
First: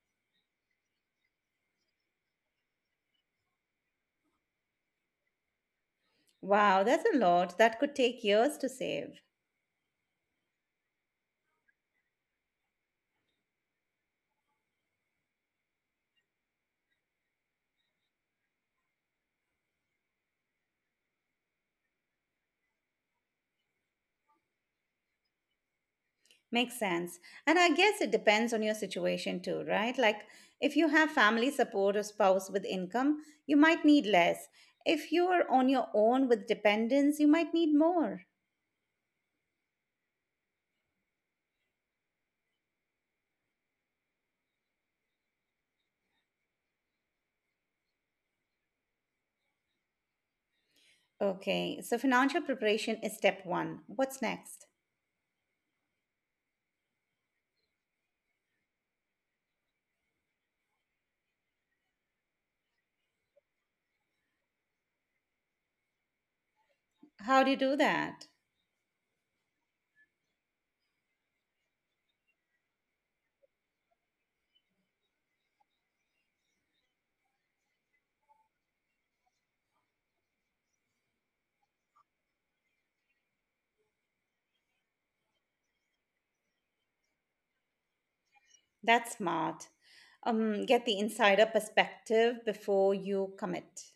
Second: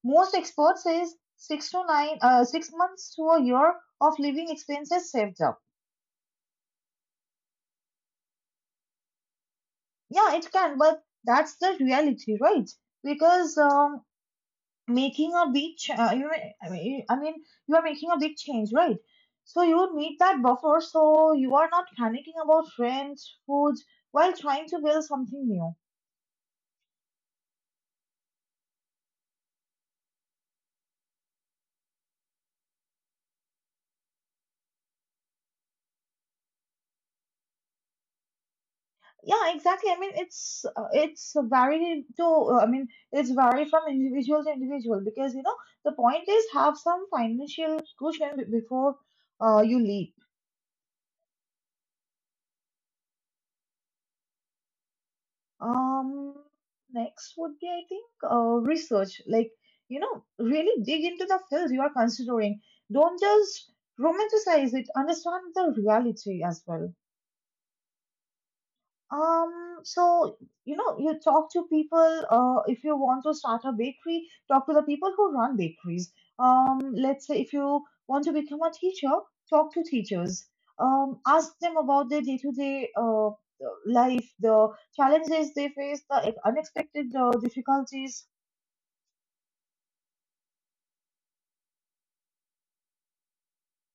Speaker 2: Most experts says 6 months to a year of living expenses saved up.
Speaker 1: Wow, that's a lot. That could take years to save.
Speaker 2: Yeah, it can, but that's the reality, right? Because making a big, ch- you, I mean, you are making a big change, right? So you need that buffer, so you are not panicking about rent, food, while trying to build something new.
Speaker 1: Makes sense. And I guess it depends on your situation too, right? Like if you have family support or spouse with income, you might need less. If you are on your own with dependents, you might need more.
Speaker 2: Yeah, exactly. I mean, it's vary from individual to individual, because you know the point is have some financial cushion before you leave.
Speaker 1: Okay, so financial preparation is step one. What's next?
Speaker 2: Um, Next would be, I think, research. Like, you know, really dig into the field you are considering. Don't just romanticize it, understand the reality as well.
Speaker 1: How do you do that?
Speaker 2: So you know, you talk to people. If you want to start a bakery, talk to the people who run bakeries. Let's say if you want to become a teacher, talk to teachers. Ask them about their day-to-day life, the challenges they face, the unexpected difficulties.
Speaker 1: That's smart. Get the insider perspective before you commit.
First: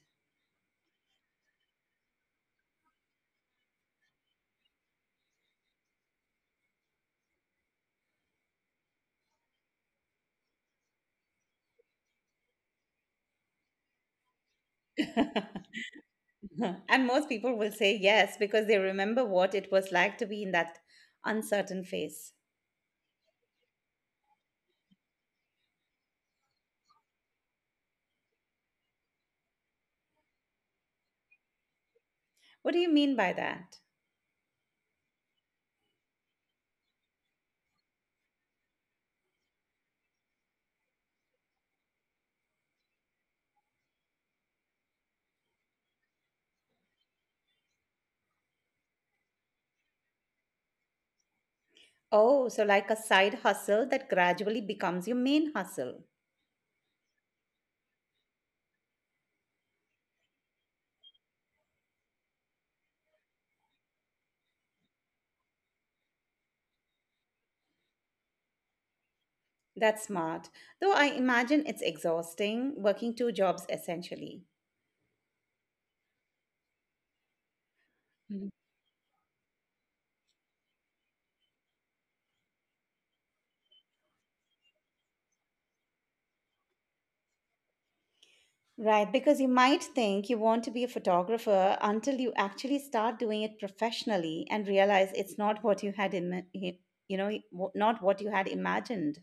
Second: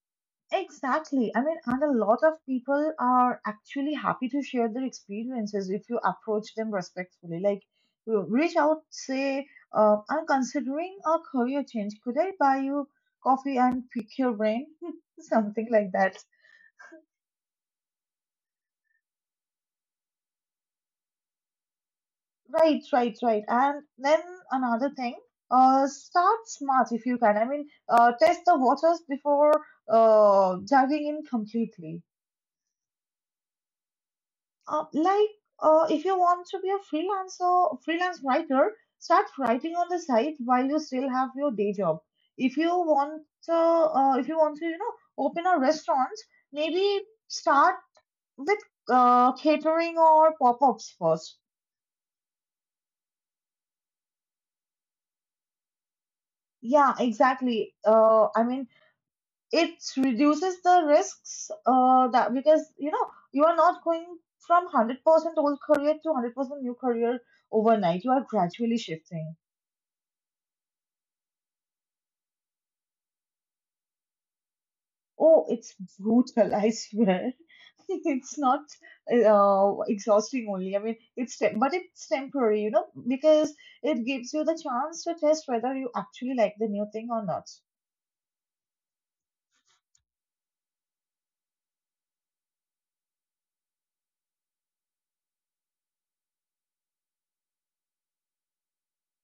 Speaker 2: Exactly. I mean, and a lot of people are actually happy to share their experiences if you approach them respectfully. Like, you reach out, say, I'm considering a career change. Could I buy you coffee and pick your brain? Something like that.
Speaker 1: And most people will say yes because they remember what it was like to be in that uncertain phase.
Speaker 2: Right, right, right. And then another thing, start smart if you can. Test the waters before diving in completely.
Speaker 1: What do you mean by that?
Speaker 2: Uh, like if you want to be a freelancer, freelance writer, start writing on the side while you still have your day job. If you want to, you know, open a restaurant, maybe start with catering or pop-ups first.
Speaker 1: Oh, so like a side hustle that gradually becomes your main hustle.
Speaker 2: Yeah, exactly. It reduces the risks that because you know you are not going from 100% old career to 100% new career overnight. You are gradually shifting.
Speaker 1: That's smart. Though I imagine it's exhausting working two jobs essentially.
Speaker 2: Oh, it's brutal, I swear. It's
Speaker 1: Mhm.
Speaker 2: not exhausting only. I mean, it's te- but it's temporary, because it gives you the chance to test whether you actually like the new thing or not.
Speaker 1: Right, because you might think you want to be a photographer until you actually start doing it professionally and realize it's not what you had in, not what you had imagined.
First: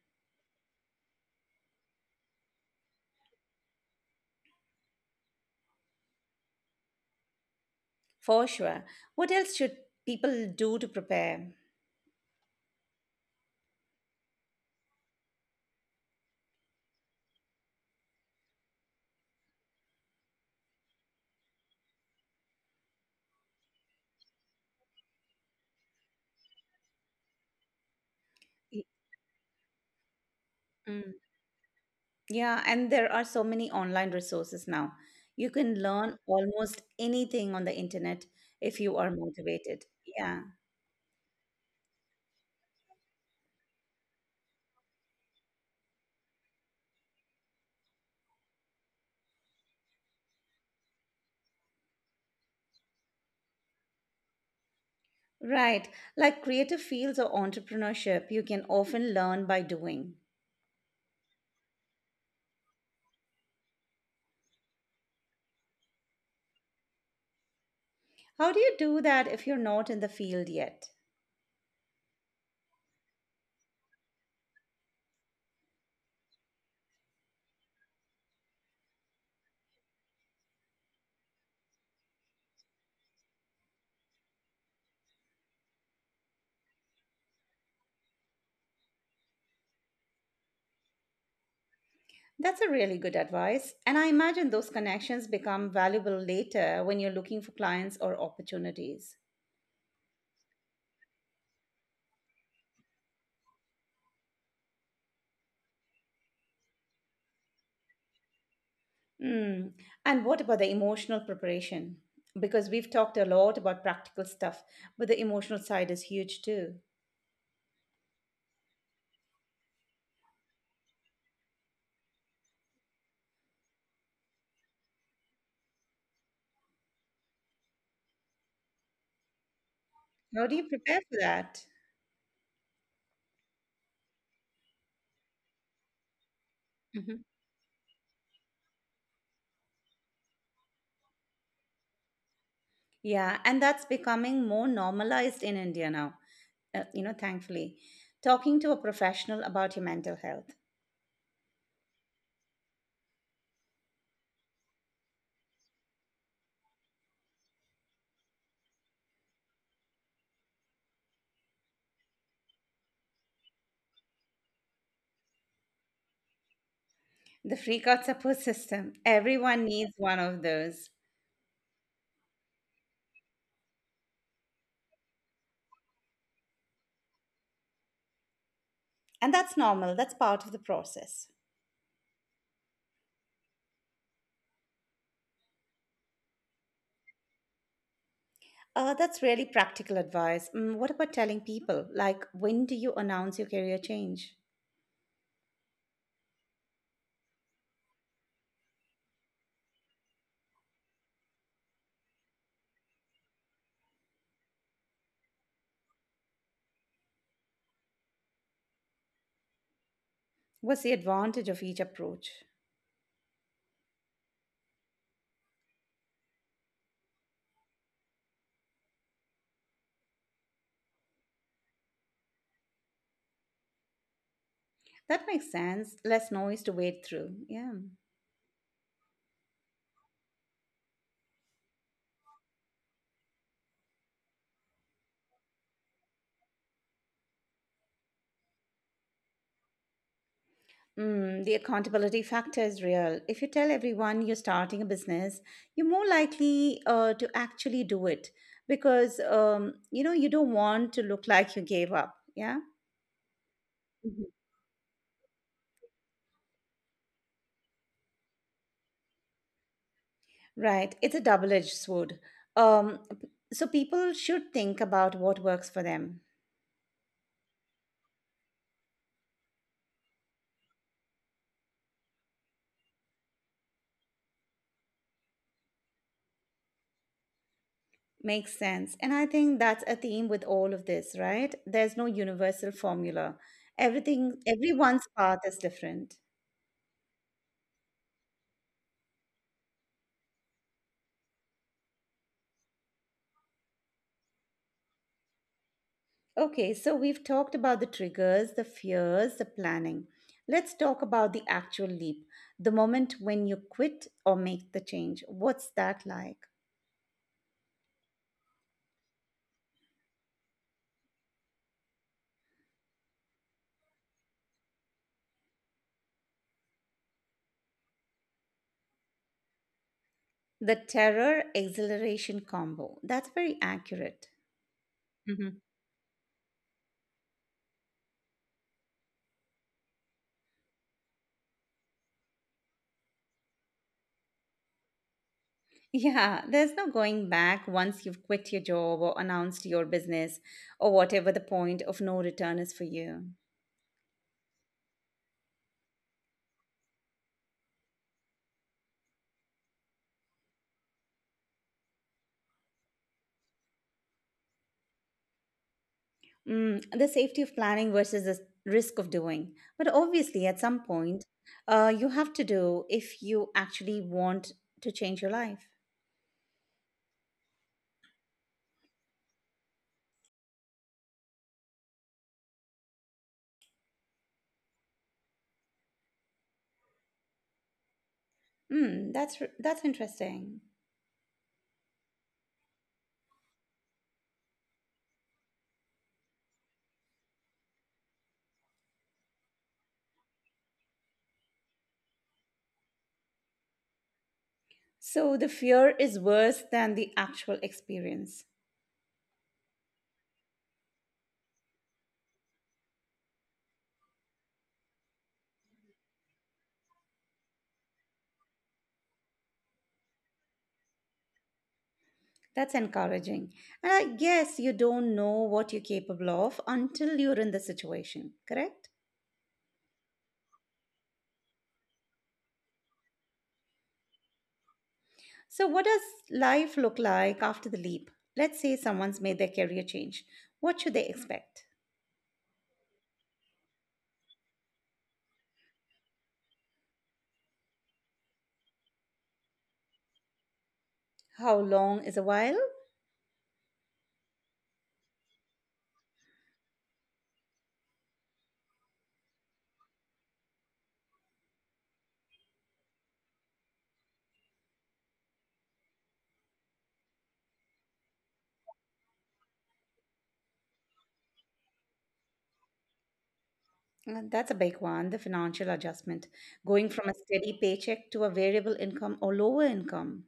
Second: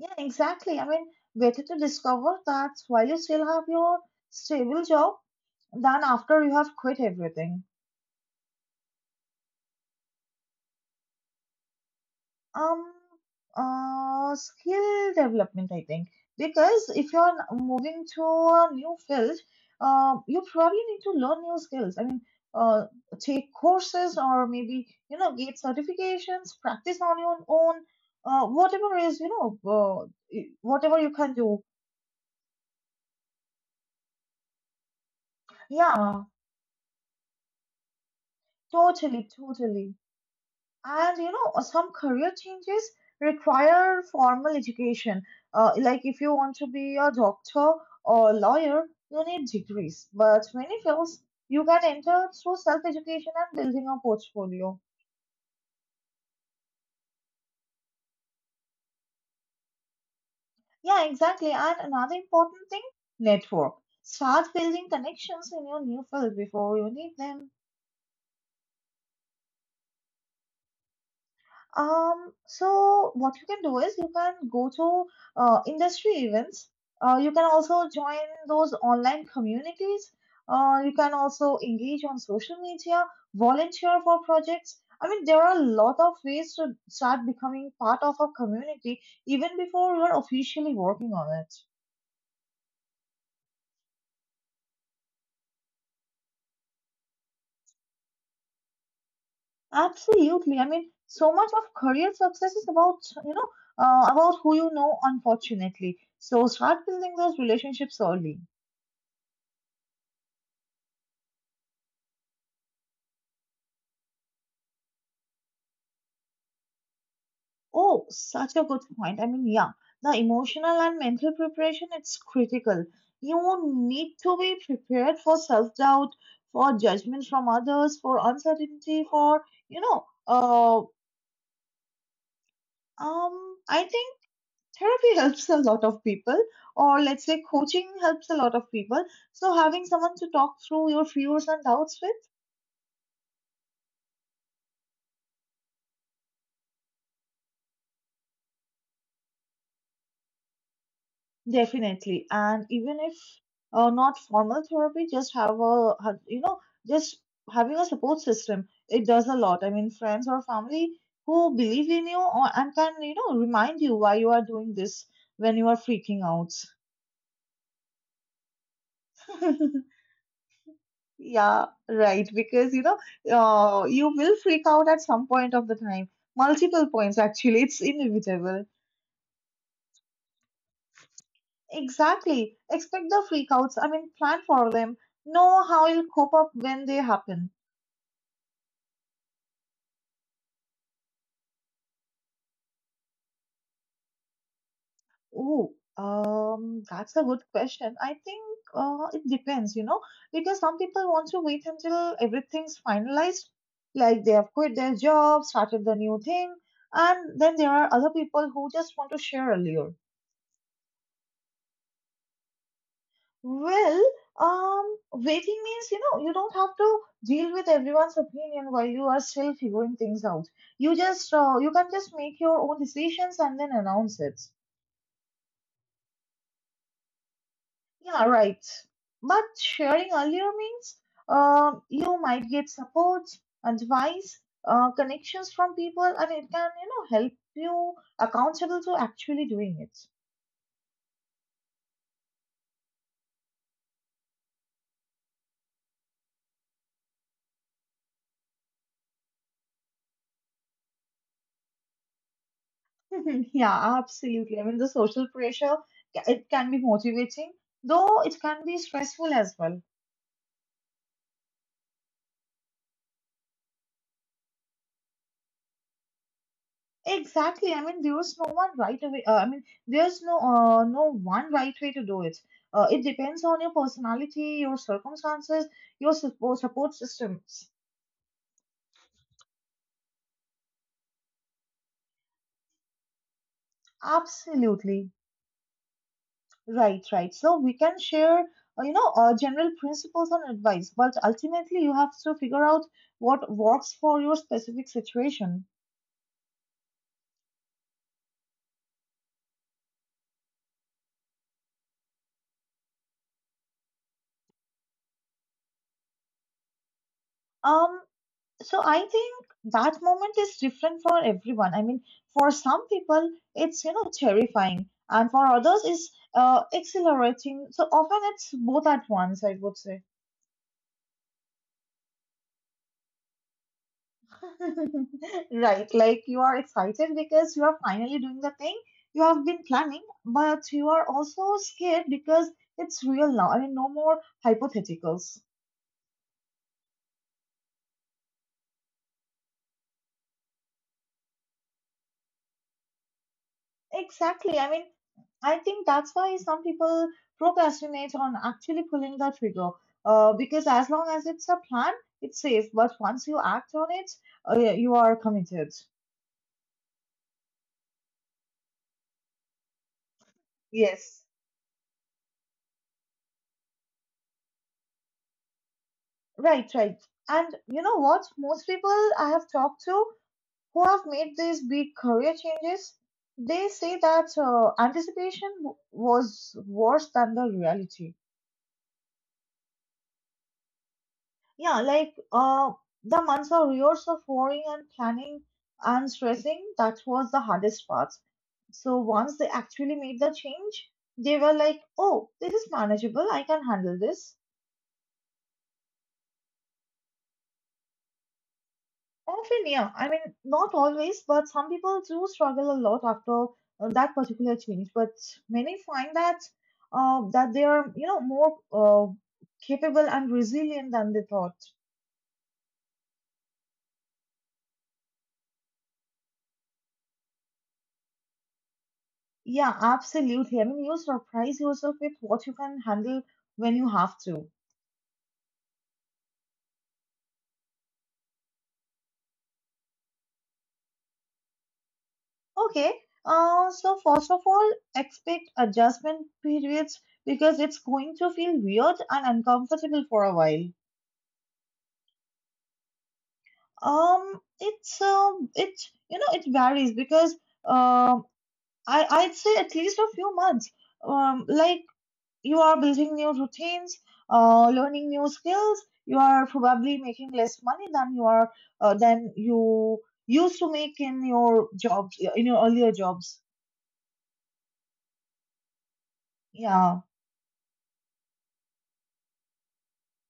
Speaker 2: Yeah, exactly. I mean, better to discover that while you still have your stable job than after you have quit everything.
Speaker 1: For sure. What else should people do to prepare?
Speaker 2: Um, Skill development, I think, because if you're moving to a new field, you probably need to learn new skills. I mean, uh, take courses or maybe get certifications, practice on your own, uh,
Speaker 1: Y-
Speaker 2: whatever is you know, whatever you
Speaker 1: Mm.
Speaker 2: can do.
Speaker 1: Yeah, and there are so many online resources now. You can learn
Speaker 2: Yeah,
Speaker 1: almost anything on the internet if you are
Speaker 2: totally,
Speaker 1: motivated.
Speaker 2: totally.
Speaker 1: Yeah,
Speaker 2: And some career changes require formal education. Like if you want to be a doctor or a lawyer, you need degrees. But many fields you can enter through self-education and building a portfolio.
Speaker 1: right. Like creative fields or entrepreneurship, you can often learn by doing.
Speaker 2: Yeah, exactly. And another important thing, network. Start building connections in your new field before you need them.
Speaker 1: How do you do that if you're not in the field yet?
Speaker 2: So what you can do is you can go to industry events. You can also join those online communities. You can also engage on social media, volunteer for projects. I mean, there are a lot of ways to start becoming part of a community even before you're officially working on it.
Speaker 1: That's a really good advice. And I imagine those connections become valuable later when you're looking for clients or opportunities.
Speaker 2: Absolutely. I mean, so much of career success is you know, about who you know, unfortunately. So start building those relationships early.
Speaker 1: Mm. And what about the emotional preparation? Because we've talked a lot about practical stuff, but the emotional side is huge too.
Speaker 2: Oh, such a good point. I mean, yeah, the emotional and mental preparation, it's critical. You need to be prepared for self-doubt, for judgment from others, for uncertainty, for,
Speaker 1: How do you prepare for that?
Speaker 2: I think therapy helps a lot of people, or let's
Speaker 1: Mhm.
Speaker 2: say coaching helps a lot of people. So having someone to talk through your fears and doubts with.
Speaker 1: Yeah, and that's becoming more normalized in India now, you know, thankfully. Talking to a professional about your mental health.
Speaker 2: Definitely. And even if not formal therapy, just have a, have- you know, just having a support system, it does a lot. I mean, friends or family who believe in you or, and can, remind you why you are doing this when you are freaking out.
Speaker 1: The free card support system, everyone needs one of those.
Speaker 2: Yeah, right. Because, you will freak out at some point of the time. Multiple points, actually. It's inevitable.
Speaker 1: And that's normal, that's part of the process.
Speaker 2: Exactly. Expect the freakouts. I mean, plan for them. Know how you'll cope up when they happen.
Speaker 1: That's really practical advice. Mm, what about telling people? Like, when do you announce your career change?
Speaker 2: Oh, that's a good question. I think it depends, because some people want to wait until everything's finalized, like they have quit their job, started the new thing, and then there are other people who just want to share earlier.
Speaker 1: What's the advantage of each approach?
Speaker 2: Well, waiting means, you don't have to deal with everyone's opinion while you are still figuring things out. You just, you can just make your own decisions and then announce it.
Speaker 1: That makes sense. Less noise to wade through. Yeah.
Speaker 2: Yeah, right. But sharing earlier means you might get support, advice, connections from people, and it can, help you accountable to actually doing
Speaker 1: Mm, the accountability factor is real. If you tell everyone you're starting a business, you're more likely to actually do it because you know you don't want to look like you gave up. Yeah.
Speaker 2: it. Yeah,
Speaker 1: Mhm.
Speaker 2: absolutely. I mean, the social pressure, it can be motivating, though it can be stressful as well.
Speaker 1: Right. It's a double edged sword. Um, so people should think about what works for them.
Speaker 2: Exactly. I mean, there's no one right away. I mean, there's no one right way to do it. It depends on your personality, your circumstances, your support systems.
Speaker 1: Makes sense. And I think that's a theme with all of this, right? There's no universal formula. Everyone's
Speaker 2: Absolutely.
Speaker 1: path is different.
Speaker 2: Right, right. So we can share, general principles and advice, but ultimately you have to figure out what works for your specific situation.
Speaker 1: Okay, so we've talked about the triggers, the fears, the planning. Let's talk about the actual leap, the moment when you quit or make the change. What's that like?
Speaker 2: Um, So I think that moment is different for everyone. I mean, for some people, it's terrifying, and for others, is exhilarating. So often, it's both at once, I would say.
Speaker 1: The terror exhilaration combo. That's very accurate.
Speaker 2: Right? Like you are excited because you are finally doing the thing you have been planning, but you are also scared because it's real now. I mean, no more hypotheticals.
Speaker 1: Yeah, there's no going back once you've quit your job or announced your business or whatever the point of no return is for you.
Speaker 2: Exactly. I mean, I think that's why some people procrastinate on actually pulling the trigger. Because as long as it's a plan, it's safe. But once you act on it, yeah, you are committed.
Speaker 1: Mm, the safety of planning versus the risk of doing. But obviously, at some
Speaker 2: Yes.
Speaker 1: point, you have to do if you actually want to change your life.
Speaker 2: Right, right. And you know what? Most people I have talked to who have made these big career changes, they say that anticipation was worse than the reality.
Speaker 1: Mm, that's interesting.
Speaker 2: Yeah, like the months of years of worrying and planning and stressing, that was the hardest part. So once they actually made the change, they were like, oh, this is manageable. I can handle this.
Speaker 1: So the fear is worse than the actual experience.
Speaker 2: Often, yeah. I mean, not always, but some people do struggle a lot after that particular change. But many find that they are, more capable and resilient than they thought.
Speaker 1: That's encouraging. And I guess you don't know what you're capable of until you're in the situation, correct?
Speaker 2: Yeah, absolutely. I mean, you surprise yourself with what you can handle when you have to.
Speaker 1: So, what does life look like after the leap? Let's say someone's made their career change. What should they expect?
Speaker 2: Okay, so first of all, expect adjustment periods because it's going to feel weird and uncomfortable for a while.
Speaker 1: How long is a while?
Speaker 2: It it varies because um, I'd say at least a few months. Like you are building new routines, learning new skills. You are probably making less money than you are than you used to make in your jobs in your earlier jobs.
Speaker 1: That's a big one the financial adjustment, going
Speaker 2: Yeah,
Speaker 1: from a steady paycheck to a variable income or lower income.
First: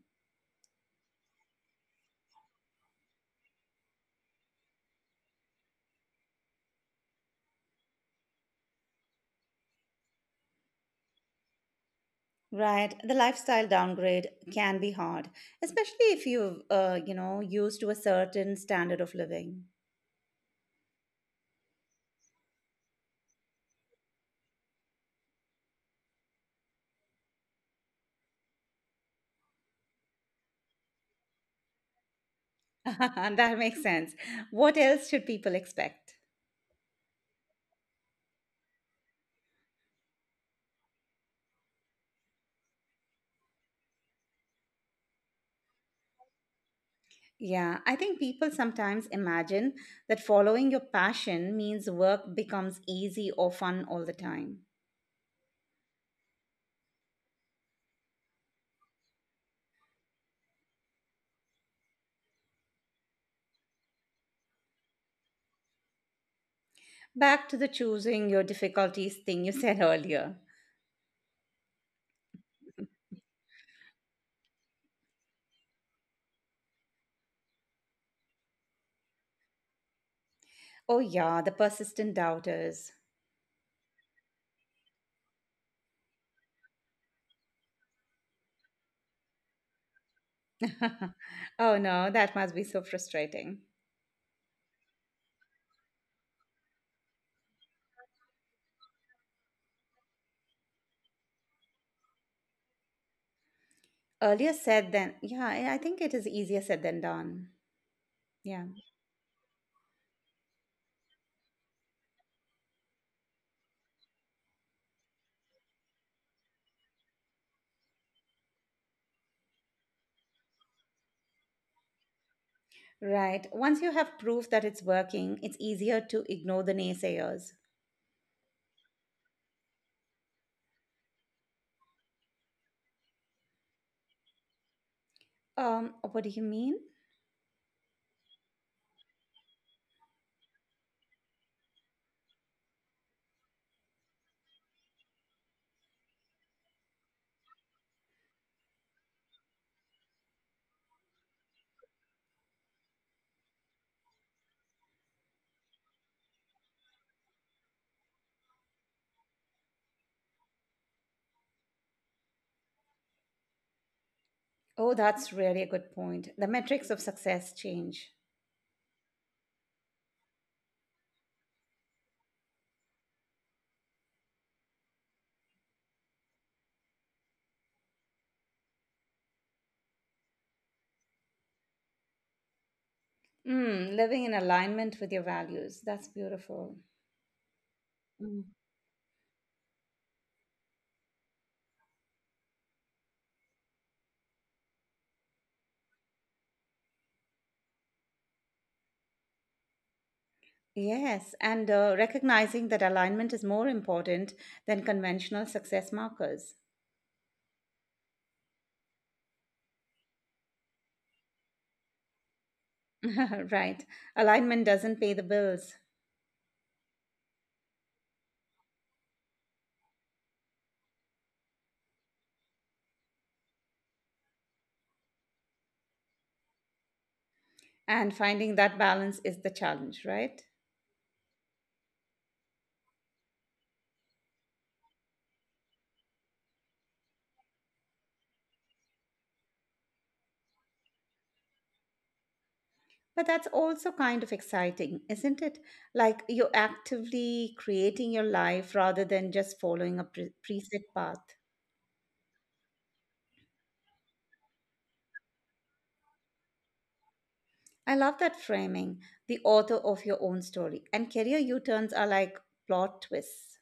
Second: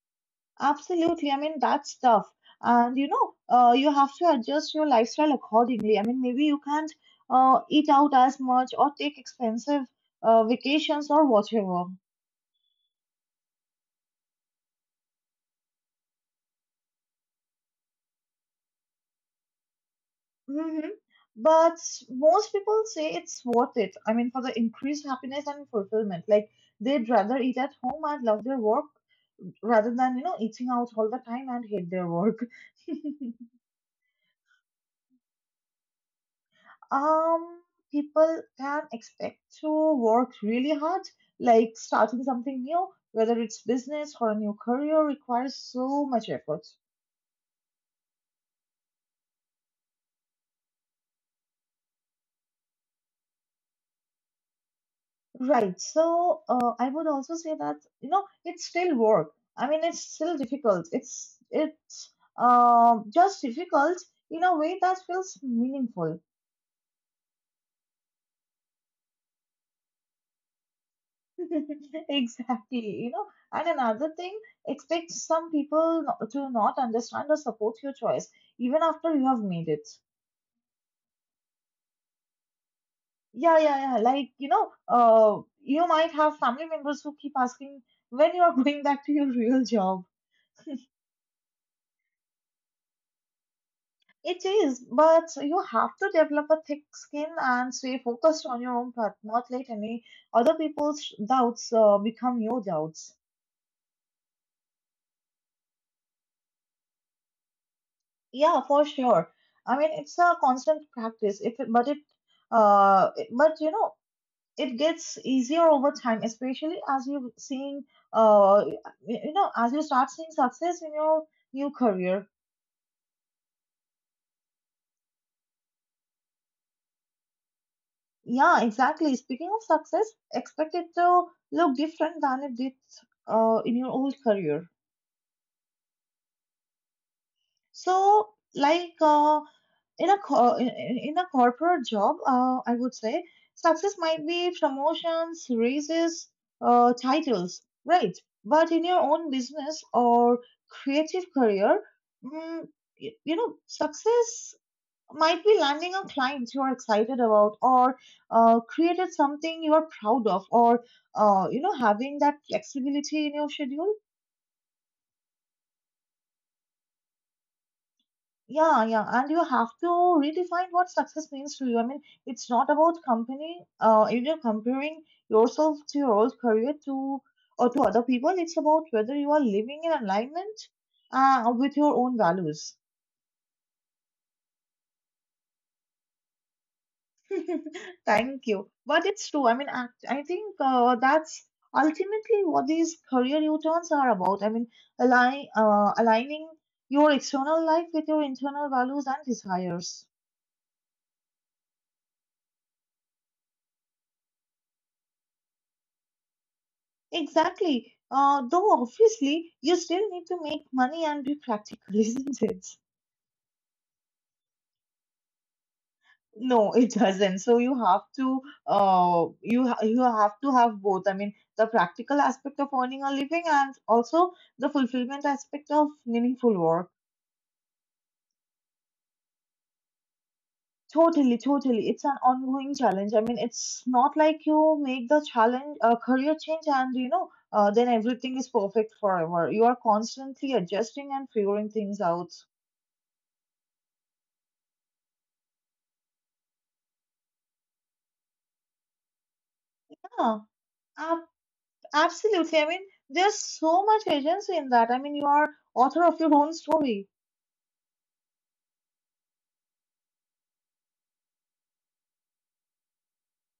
Speaker 2: absolutely. I mean, that's tough, and you have to adjust your lifestyle accordingly. I mean, maybe you can't eat out as much or take expensive vacations or whatever.
Speaker 1: Right, the lifestyle downgrade can be hard, especially if you've you know, used to a certain standard of living.
Speaker 2: Hmm. But most people say it's worth it. I mean, for the increased happiness and fulfillment, like they'd rather eat at home and love their work rather than, eating out all the time and hate their work.
Speaker 1: That makes sense. What else should people expect?
Speaker 2: Um, People can expect to work really hard, like starting something new, whether it's business or a new career requires so much effort.
Speaker 1: Yeah, I think people sometimes imagine that following your passion means work becomes easy or fun all the time.
Speaker 2: Right. So I would also say that it's still work. I mean, it's still difficult. It's just difficult in a way that feels meaningful.
Speaker 1: Back to the choosing your difficulties thing you said earlier.
Speaker 2: Exactly. And another thing, expect some people to not understand or support your choice even after you have made it.
Speaker 1: Oh, yeah, the persistent doubters.
Speaker 2: Yeah, yeah, yeah. Like you might have family members who keep asking when you are going back to your real job.
Speaker 1: Oh, no, that must be so frustrating.
Speaker 2: It is, but you have to develop a thick skin and stay focused on your own path, not let any other people's doubts become your doubts.
Speaker 1: Yeah, I think it is easier said than done.
Speaker 2: Yeah,
Speaker 1: Yeah,
Speaker 2: for sure. I mean, it's a constant practice. If it, but it, it- but you know, it gets easier over time, especially uh, as you start seeing success in your new career.
Speaker 1: right. Once you have proof that it's working, it's easier to ignore the naysayers.
Speaker 2: Yeah, exactly. Speaking of success, expect it to look different than it did, in your old career.
Speaker 1: What do you mean?
Speaker 2: So, like in a corporate job, I would say success might be promotions, raises, titles, right? But in your own business or creative career, mm, success might be landing a client you are excited about, or created something you are proud of, or having that flexibility in your schedule.
Speaker 1: Oh, that's really a good point. The metrics of success change.
Speaker 2: Yeah, yeah, and you have to redefine what success means to you. I mean, it's not about company. Comparing yourself to your old career to or to other people. It's about whether you are living in alignment, with your own values.
Speaker 1: Mm, living in alignment with your values. That's beautiful. Mm.
Speaker 2: Thank you. But it's true. I mean, I think that's ultimately what these career U-turns are about. I mean, aligning your external life with your internal values and desires.
Speaker 1: Yes, and recognizing that alignment is more important than conventional success markers.
Speaker 2: Exactly. Though obviously you still need to make money and be practical, isn't it?
Speaker 1: Right. Alignment doesn't pay the bills,
Speaker 2: No, it doesn't. So you have to have both. I mean, the practical aspect of earning a living and also the fulfillment aspect of meaningful work.
Speaker 1: and finding that balance is the challenge, right?
Speaker 2: Totally, totally. It's an ongoing challenge. I mean, it's not like you make the challenge a career change and then everything is perfect forever. You are constantly adjusting and figuring things out.
Speaker 1: But that's also kind of exciting, isn't it? Like you're actively creating your life rather than just following a
Speaker 2: Yeah.
Speaker 1: preset path.
Speaker 2: Absolutely. I mean, there's so much agency in that. I mean, you are author of your own story.
Speaker 1: I love that framing, the author of your own story. And career U turns are like plot twists.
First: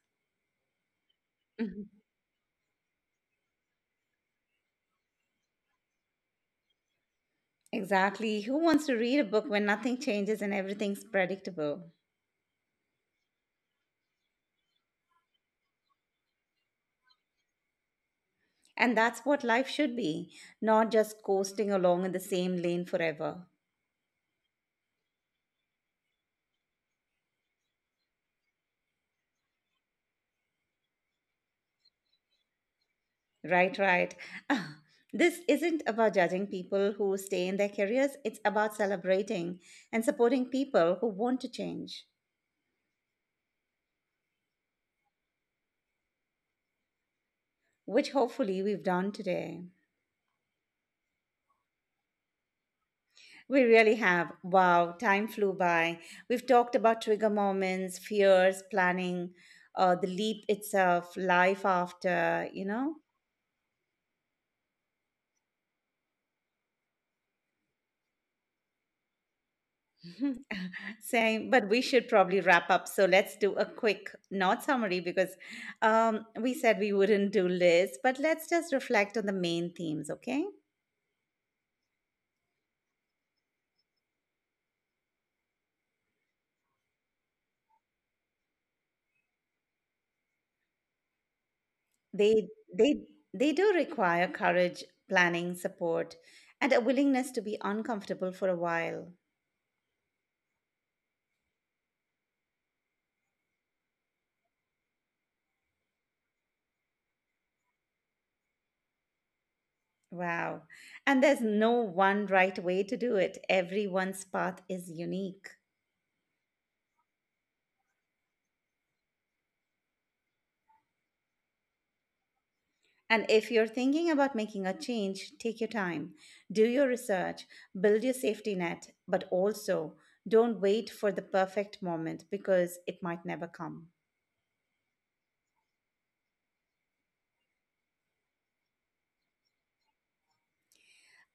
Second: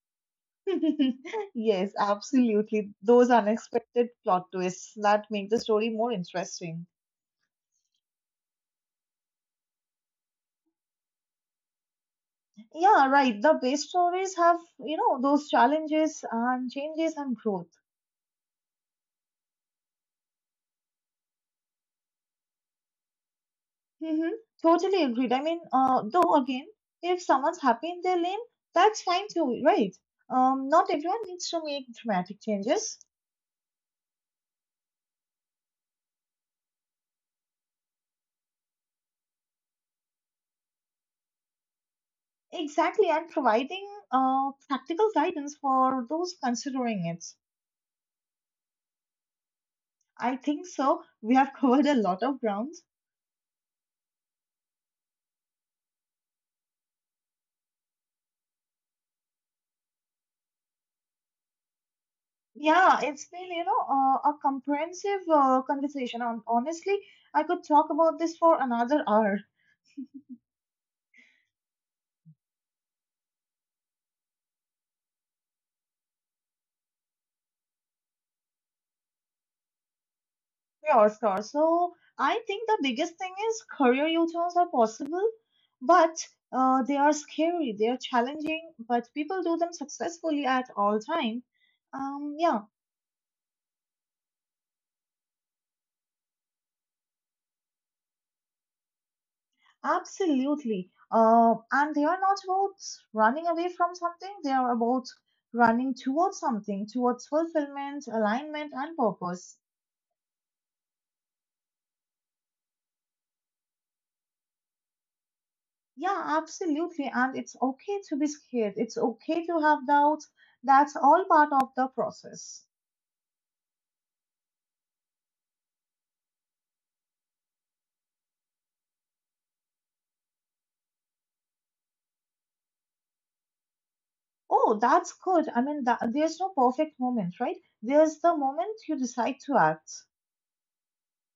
Speaker 1: Mhm.
Speaker 2: Yes, absolutely. Those unexpected plot twists that make the story more interesting.
Speaker 1: Exactly. Who wants to read a book when nothing changes and everything's predictable?
Speaker 2: Yeah, right. The best stories have, those challenges and changes and growth.
Speaker 1: And that's what life should be, not just coasting along in the same lane forever.
Speaker 2: Hmm. Totally agreed. I mean, though, again, if someone's happy in their lane, that's fine too, right? Not everyone needs to make dramatic changes.
Speaker 1: Right, right. Ah, this isn't about judging people who stay in their careers, it's about celebrating and supporting people who want to change,
Speaker 2: Exactly, and providing practical guidance for those considering it.
Speaker 1: which hopefully we've done today.
Speaker 2: I think so. We have covered a lot of grounds.
Speaker 1: We really have. Wow, time flew by. We've talked about trigger moments, fears, planning, the leap itself, life after, you know?
Speaker 2: Yeah, it's been, a comprehensive conversation. On honestly, I could talk about this for another hour.
Speaker 1: Same, but we should probably wrap up. So let's do a quick, not summary, because we said we wouldn't do lists, but let's just reflect on the main themes, okay?
Speaker 2: Sure, sure. So I think the biggest thing is career U-turns are possible, but they are scary. They are challenging, but people do them successfully at all time.
Speaker 1: They,
Speaker 2: Yeah.
Speaker 1: they, they do require courage, planning, support, and a willingness to be uncomfortable for a while.
Speaker 2: Absolutely. And they are not about running away from something, they are about running towards something, towards fulfillment, alignment, and purpose.
Speaker 1: Wow. And there's no one right way to do it. Everyone's path is unique.
Speaker 2: Yeah, absolutely. And it's okay to be scared, it's okay to have doubts. That's all part of the process.
Speaker 1: And if you're thinking about making a change, take your time. Do your research, build your safety net, but also don't wait for the perfect moment because it might never come.
Speaker 2: Oh, that's good. I mean, that, there's no perfect moment, right? There's the moment you decide to act.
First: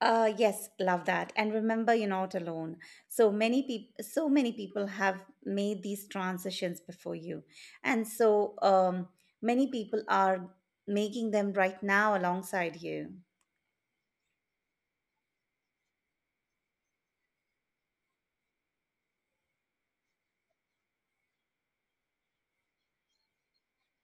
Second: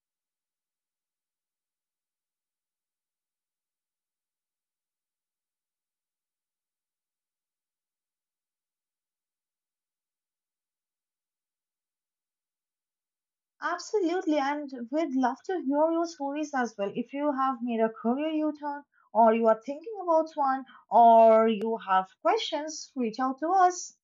Speaker 1: Yes, love that. And remember, you're not alone. So many people have made these transitions before you, and so many people are making them right now alongside you.
Speaker 2: Absolutely, and we'd love to hear your stories as well. If you have made a career U turn, or you are thinking about one, or you have questions, reach out to us.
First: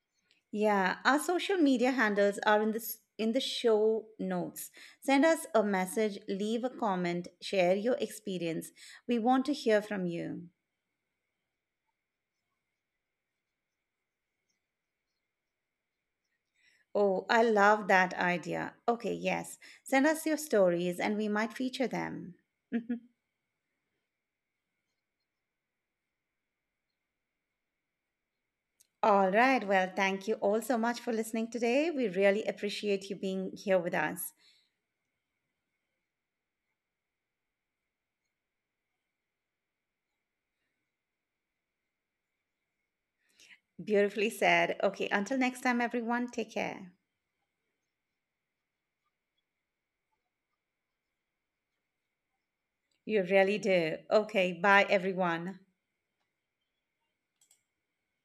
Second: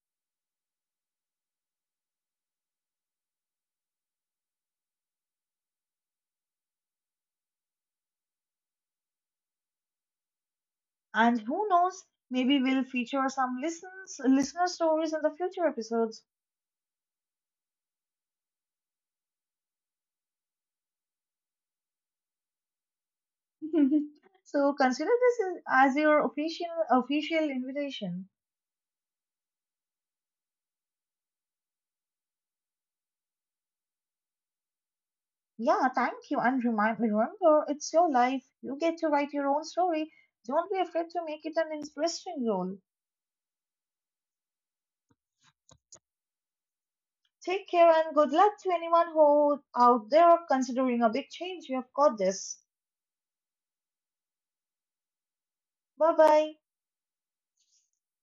Speaker 1: Yeah, our social media handles are in this in the show notes. Send us a message, leave a comment, share your experience. We want to hear from you.
Speaker 2: And who knows, maybe we'll feature some listener stories in the future episodes.
Speaker 1: Oh, I love that idea. Okay, yes. Send us your stories and we might feature them.
Speaker 2: So consider this as your official invitation.
Speaker 1: All right. Well, thank you all so much for listening today. We really appreciate you being here with us.
Speaker 2: Yeah, thank you, and remind remember, it's your life. You get to write your own story. Don't be afraid to make it an interesting role.
Speaker 1: Beautifully said. Okay. Until next time, everyone, take care.
Speaker 2: Take care and good luck to anyone who out there considering a big change. You've got this.
Speaker 1: You really do. Okay. Bye, everyone.
Speaker 2: Bye bye.